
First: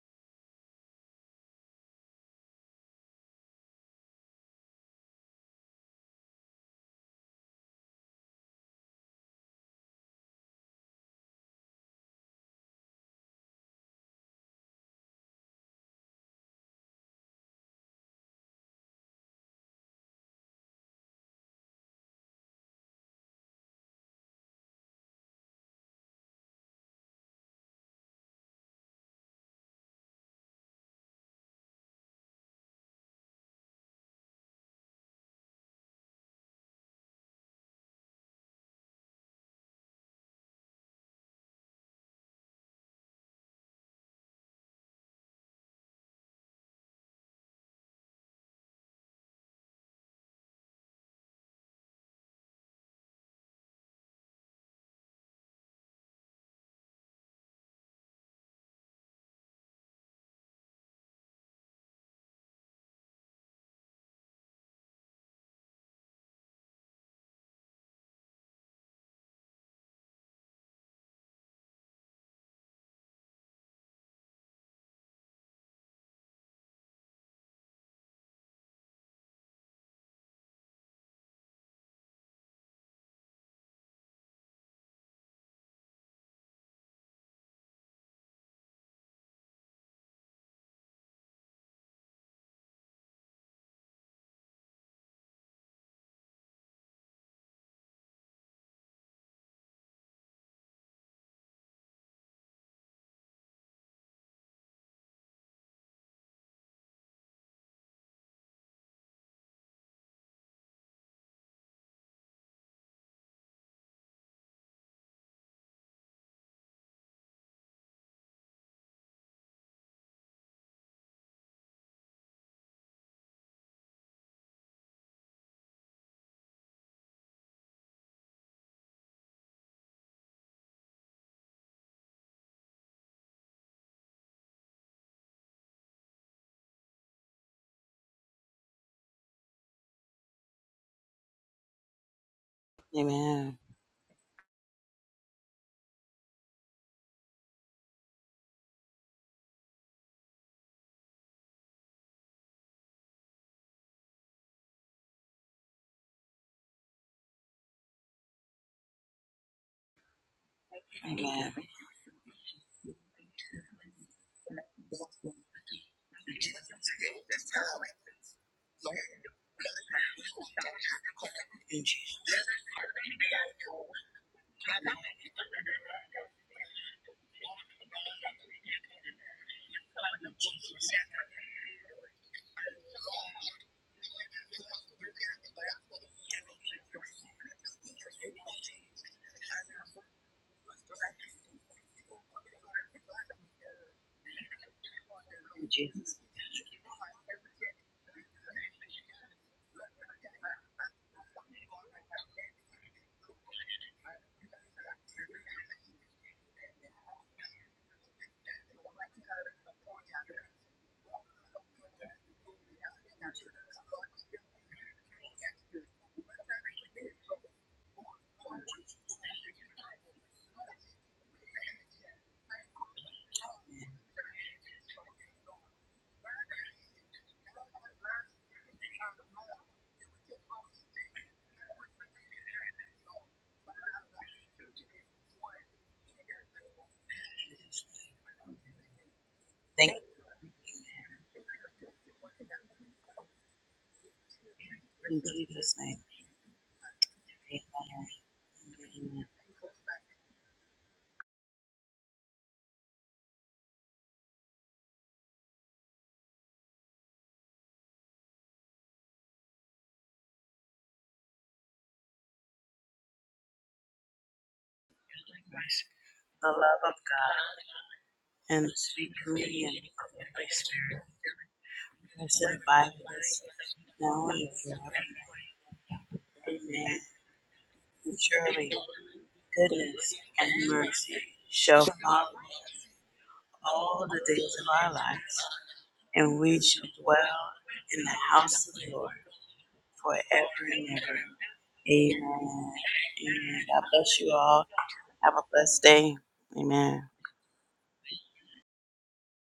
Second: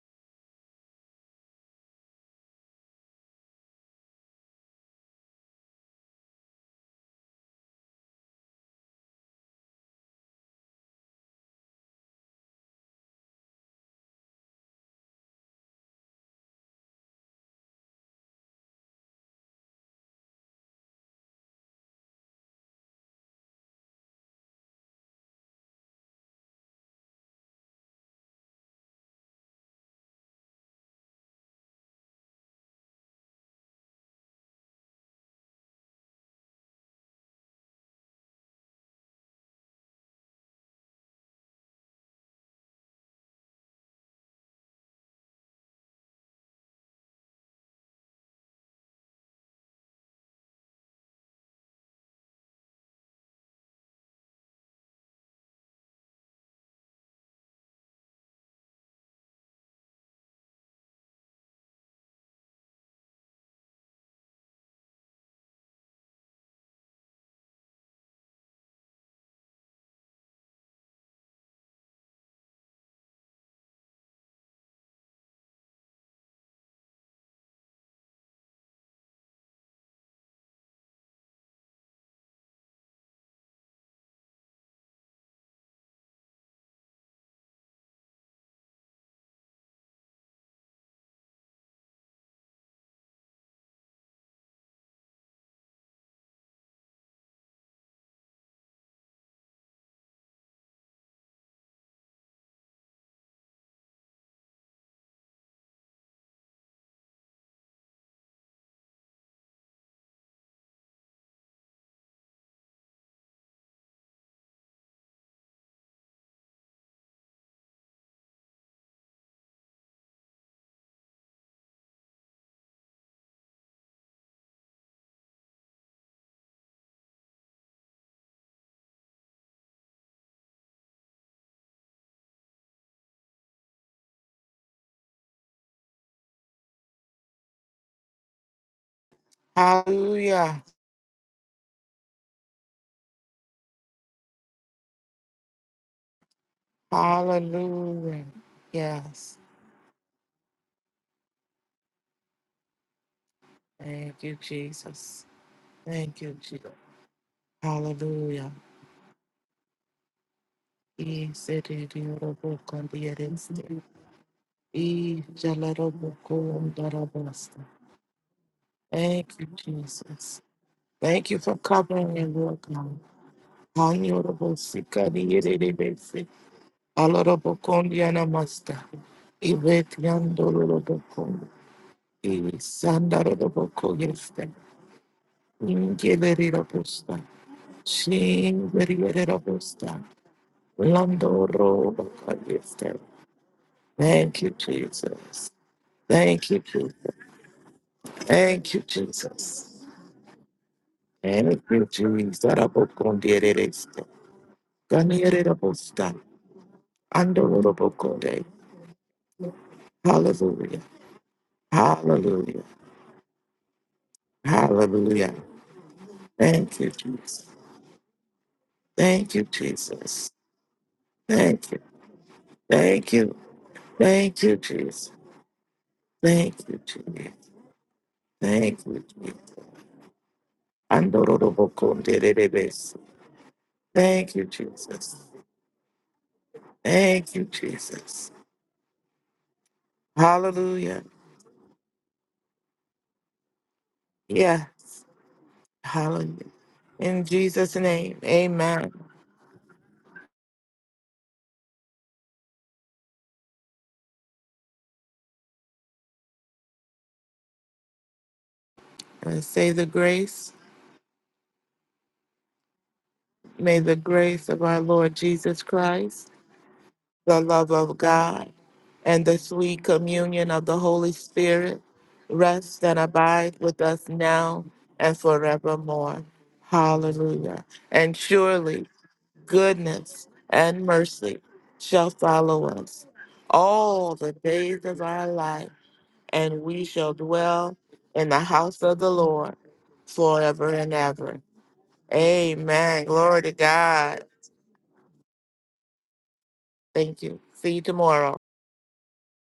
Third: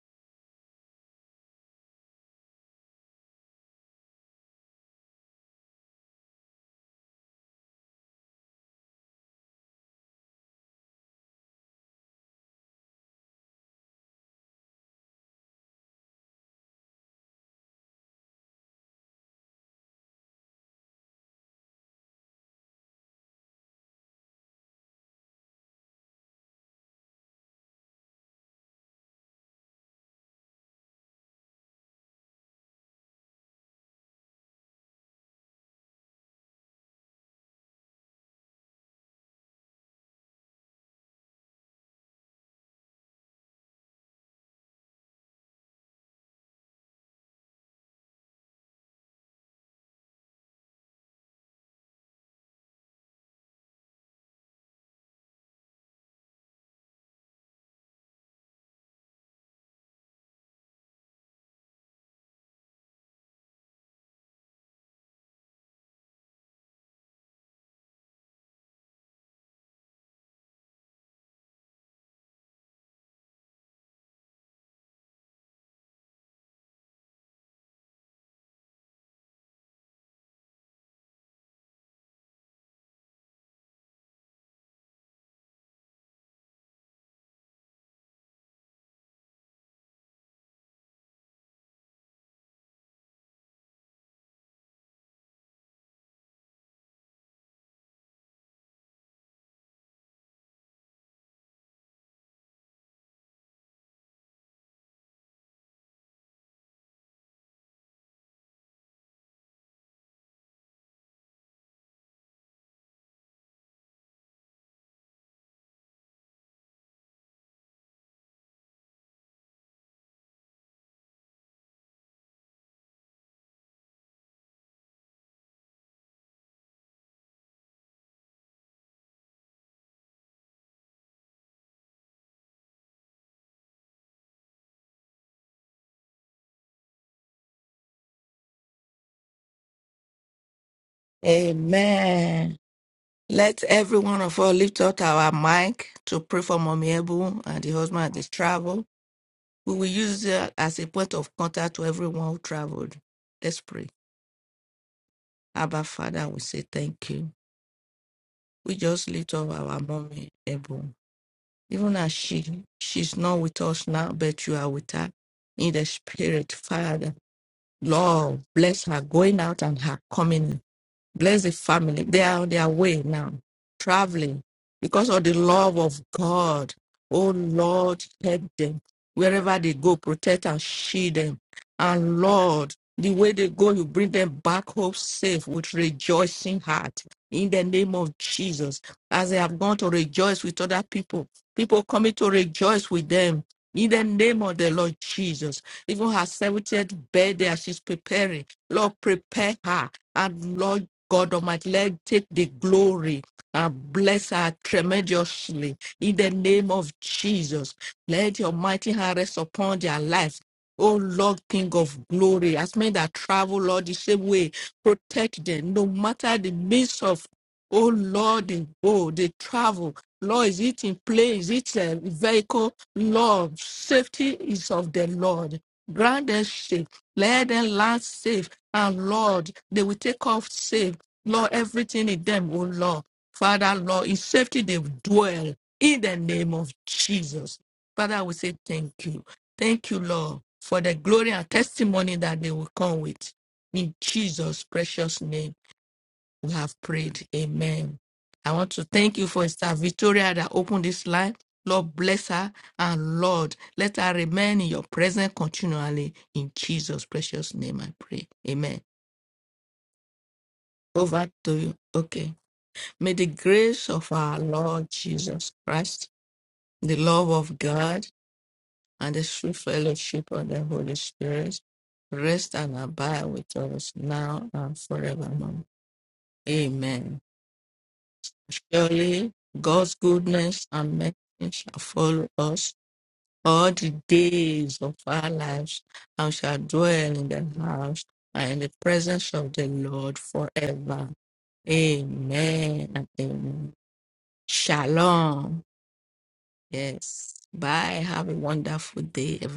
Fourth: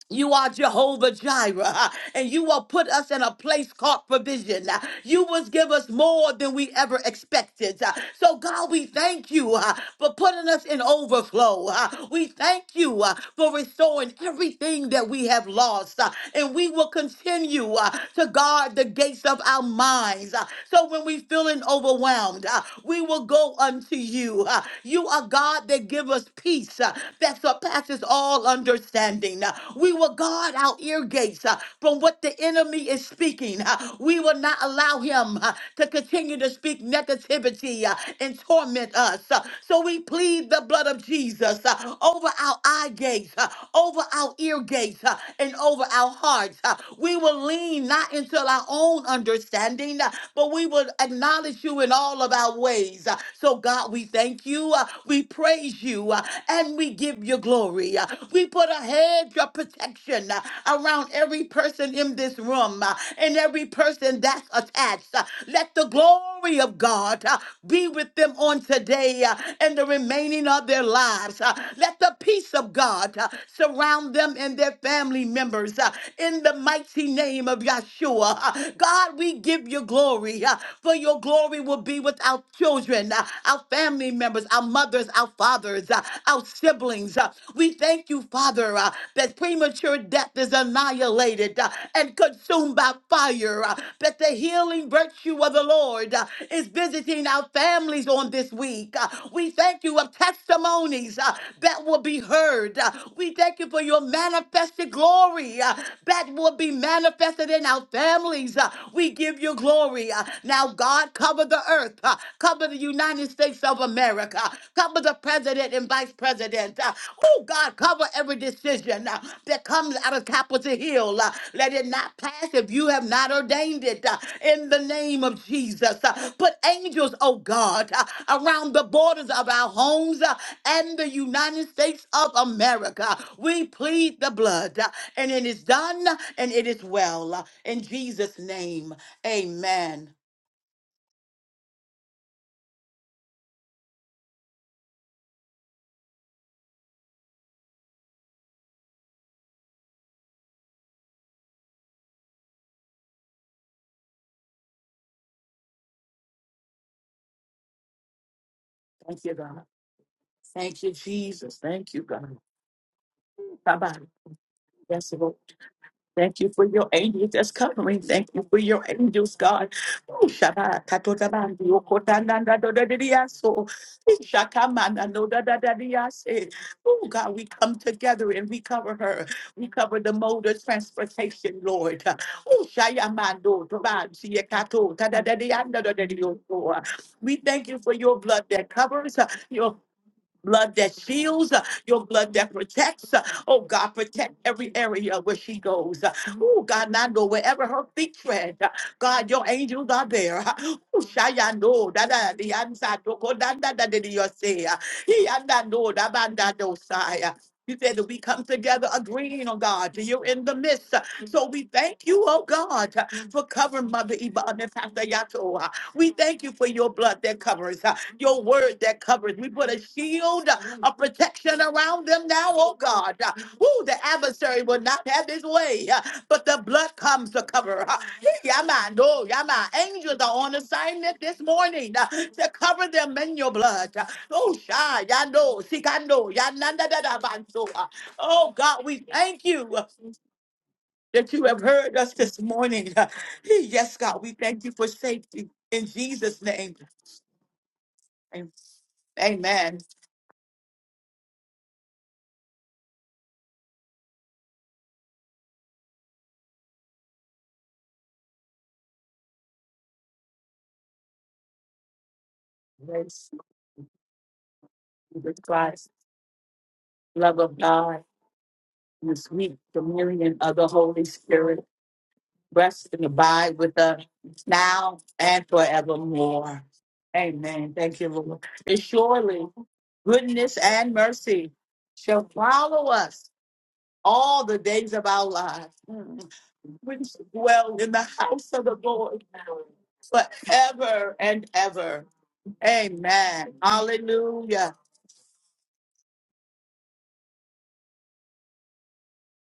Speaker 4: You are Jehovah Jireh, uh, and you will put us in a place called provision. Uh, You will give us more than we ever expected. Uh, So, God, we thank you uh, for putting us in overflow. Uh, We thank you uh, for restoring everything that we have lost, Uh, and we will continue uh, to guard the gates of our minds. Uh, So, when we feeling overwhelmed, uh, we will go unto you. Uh, You are God that give us peace uh, that surpasses surpasses all understanding. Uh, We will guard our ear gates uh, from what the enemy is speaking. Uh, We will not allow him uh, to continue to speak negativity uh, and torment us. Uh, So we plead the blood of Jesus uh, over our eye gates, uh, over our ear gates, uh, and over our hearts. Uh, We will lean not into our own understanding, uh, but we will acknowledge you in all of our ways. Uh, So, God, we thank you. Uh, We pray praise you uh, and we give you glory. Uh, We put a hedge of protection uh, around every person in this room uh, and every person that's attached. Uh, Let the glory of God uh, be with them on today uh, and the remaining of their lives. Uh, Let the peace of God uh, surround them and their family members uh, in the mighty name of Yahshua. Uh, God, we give you glory, uh, for your glory will be with our children. Uh, our family members, our mothers, our fathers, uh, our siblings. uh, we thank you, Father, uh, that premature death is annihilated uh, and consumed by fire, uh, that the healing virtue of the Lord uh, is visiting our families on this week. Uh, we thank you of testimonies uh, that will be heard. Uh, we thank you for your manifested glory uh, that will be manifested in our families. Uh, we give you glory. Uh, now, God, Cover the earth. uh, Cover the United States of America. Cover the president and vice president. uh, Oh, God, cover every decision uh, that comes out of Capitol Hill. uh, Let it not pass if you have not ordained it. uh, In the name of Jesus. uh, Put angels, oh God, uh, around the borders of our homes uh, and the United States of America. We plead the blood. uh, And it is done and it is well. uh, In Jesus' name, amen.
Speaker 2: Hallelujah.
Speaker 3: Amen.
Speaker 1: Amen.
Speaker 3: Let every one of us lift up our mic to pray for Mommy Ebu and the husband at
Speaker 2: Hallelujah.
Speaker 3: this travel.
Speaker 2: Yes.
Speaker 3: We will use it as a point of contact to everyone who traveled. Let's pray.
Speaker 2: Thank you, Jesus.
Speaker 3: Abba
Speaker 2: Thank
Speaker 3: Father,
Speaker 2: you,
Speaker 3: we say
Speaker 2: Jesus.
Speaker 3: thank you.
Speaker 2: Hallelujah.
Speaker 3: We just lift up our Mommy Ebu.
Speaker 2: Yes,
Speaker 1: Amen.
Speaker 4: Jesus.
Speaker 2: it
Speaker 4: Thank
Speaker 3: Even
Speaker 4: you,
Speaker 3: as
Speaker 4: God.
Speaker 3: she she's not with
Speaker 2: is.
Speaker 4: Bye
Speaker 3: us
Speaker 4: bye.
Speaker 3: now, but you are with her
Speaker 4: Yes,
Speaker 2: E
Speaker 4: Lord.
Speaker 3: in the
Speaker 4: Thank you
Speaker 3: spirit,
Speaker 2: Jalaroboko
Speaker 4: for your
Speaker 3: Father.
Speaker 4: angels that's
Speaker 2: Darabasta.
Speaker 4: covering. Thank
Speaker 3: Lord,
Speaker 4: you for your
Speaker 3: bless her
Speaker 4: angels,
Speaker 3: going
Speaker 2: Thank you,
Speaker 3: out
Speaker 4: God.
Speaker 3: and her
Speaker 4: Ooh,
Speaker 2: Jesus.
Speaker 3: coming in.
Speaker 4: Shabbat,
Speaker 2: Thank you
Speaker 3: Bless the
Speaker 2: for
Speaker 4: Katotabandi,
Speaker 3: family.
Speaker 2: covering
Speaker 3: They
Speaker 2: and
Speaker 3: are on
Speaker 4: Okotananda,
Speaker 3: their
Speaker 2: welcome.
Speaker 3: way now,
Speaker 4: Dododiaso,
Speaker 3: traveling
Speaker 2: Honorable
Speaker 4: Shakamana,
Speaker 3: because of
Speaker 2: Sikari
Speaker 3: the love of
Speaker 2: Yerebese.
Speaker 4: Nodadadiase.
Speaker 3: God.
Speaker 4: Ooh,
Speaker 3: Oh
Speaker 4: God, we come
Speaker 3: Lord,
Speaker 2: Alorobokondiana
Speaker 4: together
Speaker 3: help
Speaker 4: and we
Speaker 3: them.
Speaker 2: Masta.
Speaker 4: cover her.
Speaker 3: Wherever
Speaker 4: We
Speaker 3: they go,
Speaker 2: Evet
Speaker 4: cover the
Speaker 3: protect
Speaker 4: mode of
Speaker 3: and shield them.
Speaker 2: Yandorobokon.
Speaker 4: transportation, Lord.
Speaker 3: And
Speaker 2: E
Speaker 4: Ooh,
Speaker 3: Lord, the way they
Speaker 4: Shayamando,
Speaker 3: go, you
Speaker 2: Sandaroboko
Speaker 3: bring
Speaker 4: Dobansi,
Speaker 3: them
Speaker 2: Yesta.
Speaker 3: back home
Speaker 4: Ekato,
Speaker 3: safe with
Speaker 4: Tadadadianda,
Speaker 2: Ingeleri
Speaker 3: rejoicing
Speaker 4: Dododioso.
Speaker 3: heart.
Speaker 2: Robusta.
Speaker 4: We
Speaker 3: In the
Speaker 4: thank you for
Speaker 3: name of
Speaker 4: your blood that
Speaker 3: Jesus,
Speaker 4: covers,
Speaker 2: Shingeri
Speaker 3: as they have
Speaker 4: your
Speaker 3: gone to
Speaker 2: Robusta.
Speaker 3: rejoice with
Speaker 4: blood
Speaker 3: other
Speaker 4: that
Speaker 3: people,
Speaker 2: Lando
Speaker 4: shields, uh,
Speaker 3: people
Speaker 4: your
Speaker 3: coming to
Speaker 2: Roboko
Speaker 4: blood that
Speaker 3: rejoice
Speaker 2: Yesta.
Speaker 3: with
Speaker 4: protects. uh,
Speaker 3: them.
Speaker 4: Oh
Speaker 3: In
Speaker 4: God,
Speaker 3: the
Speaker 4: protect
Speaker 2: Thank
Speaker 3: name
Speaker 2: you,
Speaker 3: of the
Speaker 4: every
Speaker 3: Lord
Speaker 4: area where
Speaker 2: Jesus.
Speaker 4: she
Speaker 3: Jesus,
Speaker 4: goes.
Speaker 3: even
Speaker 4: uh,
Speaker 3: her
Speaker 2: Thank you,
Speaker 4: Oh God,
Speaker 2: Jesus.
Speaker 3: 70th
Speaker 4: and I know
Speaker 3: birthday, as
Speaker 4: wherever
Speaker 3: she's
Speaker 4: her feet
Speaker 3: preparing,
Speaker 4: tread, uh,
Speaker 2: Thank you,
Speaker 3: Lord,
Speaker 4: God, your
Speaker 3: prepare
Speaker 2: Jesus.
Speaker 4: angels
Speaker 3: her.
Speaker 4: are there. uh,
Speaker 3: And Lord
Speaker 4: Oh
Speaker 3: God
Speaker 2: Thank
Speaker 3: Almighty,
Speaker 2: you,
Speaker 4: Shayano,
Speaker 3: let
Speaker 4: da
Speaker 3: take
Speaker 4: da
Speaker 2: Jesus.
Speaker 3: the
Speaker 4: the answer to
Speaker 3: glory
Speaker 4: go da da da
Speaker 3: and
Speaker 4: da
Speaker 2: Arabokonderereste.
Speaker 4: your
Speaker 3: bless her
Speaker 4: say. uh, He and I
Speaker 3: tremendously
Speaker 4: know da
Speaker 2: Ganererabosta.
Speaker 3: in
Speaker 4: ba
Speaker 3: the
Speaker 4: da
Speaker 3: name
Speaker 4: do
Speaker 3: of
Speaker 4: say. uh,
Speaker 3: Jesus.
Speaker 4: You said that we
Speaker 3: Let
Speaker 2: Andorobokore.
Speaker 4: come
Speaker 3: your
Speaker 4: together
Speaker 3: mighty hand rest
Speaker 4: agreeing, oh
Speaker 3: upon
Speaker 4: God,
Speaker 3: their
Speaker 4: that you're
Speaker 3: lives.
Speaker 4: in the
Speaker 2: Hallelujah.
Speaker 4: midst.
Speaker 3: Oh
Speaker 4: uh,
Speaker 3: Lord,
Speaker 4: So we
Speaker 3: King of
Speaker 4: thank you, oh
Speaker 3: glory,
Speaker 2: Hallelujah.
Speaker 3: as men
Speaker 4: God, uh,
Speaker 3: that
Speaker 4: for
Speaker 3: travel, Lord,
Speaker 4: covering
Speaker 3: the
Speaker 4: Mother
Speaker 3: same
Speaker 4: Iba
Speaker 3: way,
Speaker 4: and Pastor
Speaker 2: Hallelujah.
Speaker 3: protect
Speaker 4: Yato. uh,
Speaker 3: them no
Speaker 4: We
Speaker 3: matter
Speaker 4: thank
Speaker 3: the
Speaker 4: you for
Speaker 2: Thank
Speaker 4: your
Speaker 2: you,
Speaker 3: means
Speaker 4: blood
Speaker 3: of,
Speaker 4: that
Speaker 2: Jesus.
Speaker 4: covers
Speaker 3: oh
Speaker 4: your
Speaker 3: Lord, they
Speaker 4: word that
Speaker 3: go, they
Speaker 4: covers.
Speaker 2: Thank you,
Speaker 4: We put a
Speaker 3: travel.
Speaker 2: Jesus.
Speaker 3: Lord,
Speaker 4: shield
Speaker 3: is it
Speaker 4: of
Speaker 3: in plane? Is
Speaker 4: protection
Speaker 2: Thank
Speaker 3: it
Speaker 2: you.
Speaker 3: a
Speaker 4: around them now,
Speaker 3: vehicle?
Speaker 4: oh
Speaker 2: Thank
Speaker 4: God.
Speaker 2: you.
Speaker 3: Lord,
Speaker 4: Who the
Speaker 3: safety
Speaker 2: Thank you,
Speaker 4: adversary
Speaker 3: is
Speaker 4: will
Speaker 3: of the
Speaker 4: not
Speaker 2: Jesus.
Speaker 4: have his
Speaker 3: Lord.
Speaker 4: way, uh,
Speaker 3: Grant them
Speaker 4: but the
Speaker 2: Thank you,
Speaker 3: safe.
Speaker 4: blood comes
Speaker 2: Jesus.
Speaker 4: to
Speaker 3: Let them
Speaker 4: cover. uh,
Speaker 3: land safe.
Speaker 2: Thank
Speaker 4: Yama,
Speaker 2: you,
Speaker 3: And
Speaker 4: no,
Speaker 2: Jesus.
Speaker 3: Lord,
Speaker 4: Yama.
Speaker 3: they will
Speaker 4: Angels
Speaker 3: take
Speaker 4: are
Speaker 3: off
Speaker 4: on
Speaker 3: safe
Speaker 4: assignment this
Speaker 3: Lord,
Speaker 4: morning uh,
Speaker 3: everything in them,
Speaker 4: to
Speaker 3: oh
Speaker 4: cover
Speaker 2: Andorobokonderabaste.
Speaker 3: Lord.
Speaker 4: them in your
Speaker 3: Father,
Speaker 4: blood. Uh,
Speaker 3: Lord, in
Speaker 2: Thank you,
Speaker 4: Oh,
Speaker 3: safety they
Speaker 4: Sha,
Speaker 2: Jesus.
Speaker 3: dwell
Speaker 4: Yando,
Speaker 3: in the
Speaker 4: Sikando,
Speaker 3: name of
Speaker 4: Yananda, da, da,
Speaker 2: Thank you,
Speaker 3: Jesus.
Speaker 4: Banso. Uh,
Speaker 3: Father,
Speaker 2: Jesus.
Speaker 3: we
Speaker 4: Oh,
Speaker 3: say
Speaker 4: God,
Speaker 3: thank
Speaker 4: we
Speaker 3: you.
Speaker 4: thank you uh,
Speaker 3: Thank you, Lord, for the
Speaker 2: Hallelujah.
Speaker 3: glory
Speaker 4: that you
Speaker 3: and
Speaker 4: have heard us
Speaker 3: testimony
Speaker 4: this
Speaker 3: that they will
Speaker 4: morning.
Speaker 3: come
Speaker 4: Uh,
Speaker 3: with. In
Speaker 4: Yes, God, we
Speaker 3: Jesus'
Speaker 4: thank
Speaker 2: Yes.
Speaker 4: you for
Speaker 3: precious
Speaker 4: safety
Speaker 3: name,
Speaker 4: in Jesus'
Speaker 2: Hallelujah.
Speaker 3: we
Speaker 4: name.
Speaker 3: have
Speaker 2: In
Speaker 3: prayed.
Speaker 2: Jesus'
Speaker 3: Amen.
Speaker 2: name,
Speaker 3: I want to
Speaker 2: amen.
Speaker 3: thank you for Sister
Speaker 4: Amen.
Speaker 3: Victoria that opened this line. Lord, bless her and Lord, let her remain in your presence continually. In Jesus' precious name, I pray. Amen.
Speaker 2: And say the grace,
Speaker 3: Over to you. Okay. May the
Speaker 2: may
Speaker 3: grace
Speaker 2: the
Speaker 3: of our
Speaker 2: grace of our
Speaker 3: Lord
Speaker 2: Lord
Speaker 4: Jesus
Speaker 3: Jesus
Speaker 2: Jesus
Speaker 4: Christ,
Speaker 3: Christ,
Speaker 2: Christ,
Speaker 3: the love
Speaker 4: love
Speaker 2: the
Speaker 3: of
Speaker 4: of
Speaker 2: love of
Speaker 4: God,
Speaker 3: God,
Speaker 2: God,
Speaker 1: and the sweet
Speaker 4: and
Speaker 3: and
Speaker 4: the
Speaker 3: the
Speaker 2: and the
Speaker 4: sweet
Speaker 3: sweet
Speaker 1: communion of
Speaker 2: sweet
Speaker 1: the
Speaker 3: fellowship
Speaker 4: communion
Speaker 1: Holy
Speaker 3: of
Speaker 2: communion
Speaker 4: of
Speaker 3: the
Speaker 2: of
Speaker 4: the
Speaker 2: the
Speaker 3: Holy
Speaker 4: Holy
Speaker 2: Holy
Speaker 4: Spirit
Speaker 3: Spirit
Speaker 2: Spirit
Speaker 3: rest and
Speaker 2: rest
Speaker 4: rest
Speaker 2: and
Speaker 4: and
Speaker 3: abide
Speaker 2: abide
Speaker 3: with
Speaker 4: abide with
Speaker 2: with
Speaker 3: us
Speaker 4: us
Speaker 2: us
Speaker 3: now
Speaker 2: now
Speaker 3: and
Speaker 4: now
Speaker 2: and
Speaker 4: and
Speaker 3: forevermore.
Speaker 2: forevermore.
Speaker 4: forevermore.
Speaker 1: Spirit. Amen.
Speaker 3: Amen.
Speaker 2: Hallelujah.
Speaker 4: Amen. Thank you,
Speaker 2: And
Speaker 1: And
Speaker 4: Lord.
Speaker 1: surely
Speaker 4: And
Speaker 2: surely
Speaker 3: Surely
Speaker 4: surely
Speaker 3: God's
Speaker 1: goodness
Speaker 2: goodness
Speaker 1: and
Speaker 4: goodness
Speaker 3: goodness
Speaker 2: and
Speaker 4: and
Speaker 3: and mercy
Speaker 1: mercy
Speaker 2: mercy
Speaker 4: mercy
Speaker 3: shall
Speaker 1: shall
Speaker 2: shall
Speaker 3: follow
Speaker 1: follow
Speaker 4: shall
Speaker 2: follow
Speaker 3: us
Speaker 4: follow
Speaker 2: us
Speaker 4: us
Speaker 3: all the
Speaker 1: all
Speaker 2: all
Speaker 1: the
Speaker 2: the
Speaker 4: all
Speaker 1: days
Speaker 4: the
Speaker 1: of
Speaker 3: days
Speaker 2: days
Speaker 1: our
Speaker 4: days
Speaker 3: of
Speaker 2: of
Speaker 4: of our
Speaker 2: our
Speaker 3: our
Speaker 1: lives,
Speaker 4: lives.
Speaker 2: life,
Speaker 3: lives
Speaker 4: Mm.
Speaker 3: and
Speaker 1: and we
Speaker 3: shall
Speaker 2: and we
Speaker 1: shall
Speaker 4: We
Speaker 2: shall
Speaker 3: dwell
Speaker 4: shall
Speaker 3: in
Speaker 1: dwell
Speaker 3: the
Speaker 4: dwell
Speaker 2: dwell
Speaker 4: in
Speaker 1: in
Speaker 4: the
Speaker 3: house
Speaker 1: the
Speaker 2: in the
Speaker 3: and
Speaker 4: house
Speaker 3: in
Speaker 4: of
Speaker 1: house
Speaker 3: the
Speaker 1: of
Speaker 4: the
Speaker 2: house
Speaker 1: the
Speaker 2: of
Speaker 1: Lord
Speaker 2: the
Speaker 4: Lord
Speaker 3: presence of
Speaker 2: Lord
Speaker 3: the Lord
Speaker 1: forever
Speaker 2: forever
Speaker 1: and
Speaker 2: and
Speaker 3: forever.
Speaker 4: forever
Speaker 1: ever.
Speaker 2: ever.
Speaker 4: and ever.
Speaker 1: Amen.
Speaker 3: Amen
Speaker 2: Amen.
Speaker 3: and
Speaker 2: Glory to
Speaker 4: Amen.
Speaker 1: Amen.
Speaker 3: amen.
Speaker 1: God bless
Speaker 2: God.
Speaker 1: you all.
Speaker 4: Hallelujah.
Speaker 1: Have a
Speaker 3: Shalom.
Speaker 1: blessed day. Amen.
Speaker 2: Thank
Speaker 3: Yes.
Speaker 2: you. See you
Speaker 3: Bye. Have a
Speaker 2: tomorrow.
Speaker 3: wonderful day, everyone.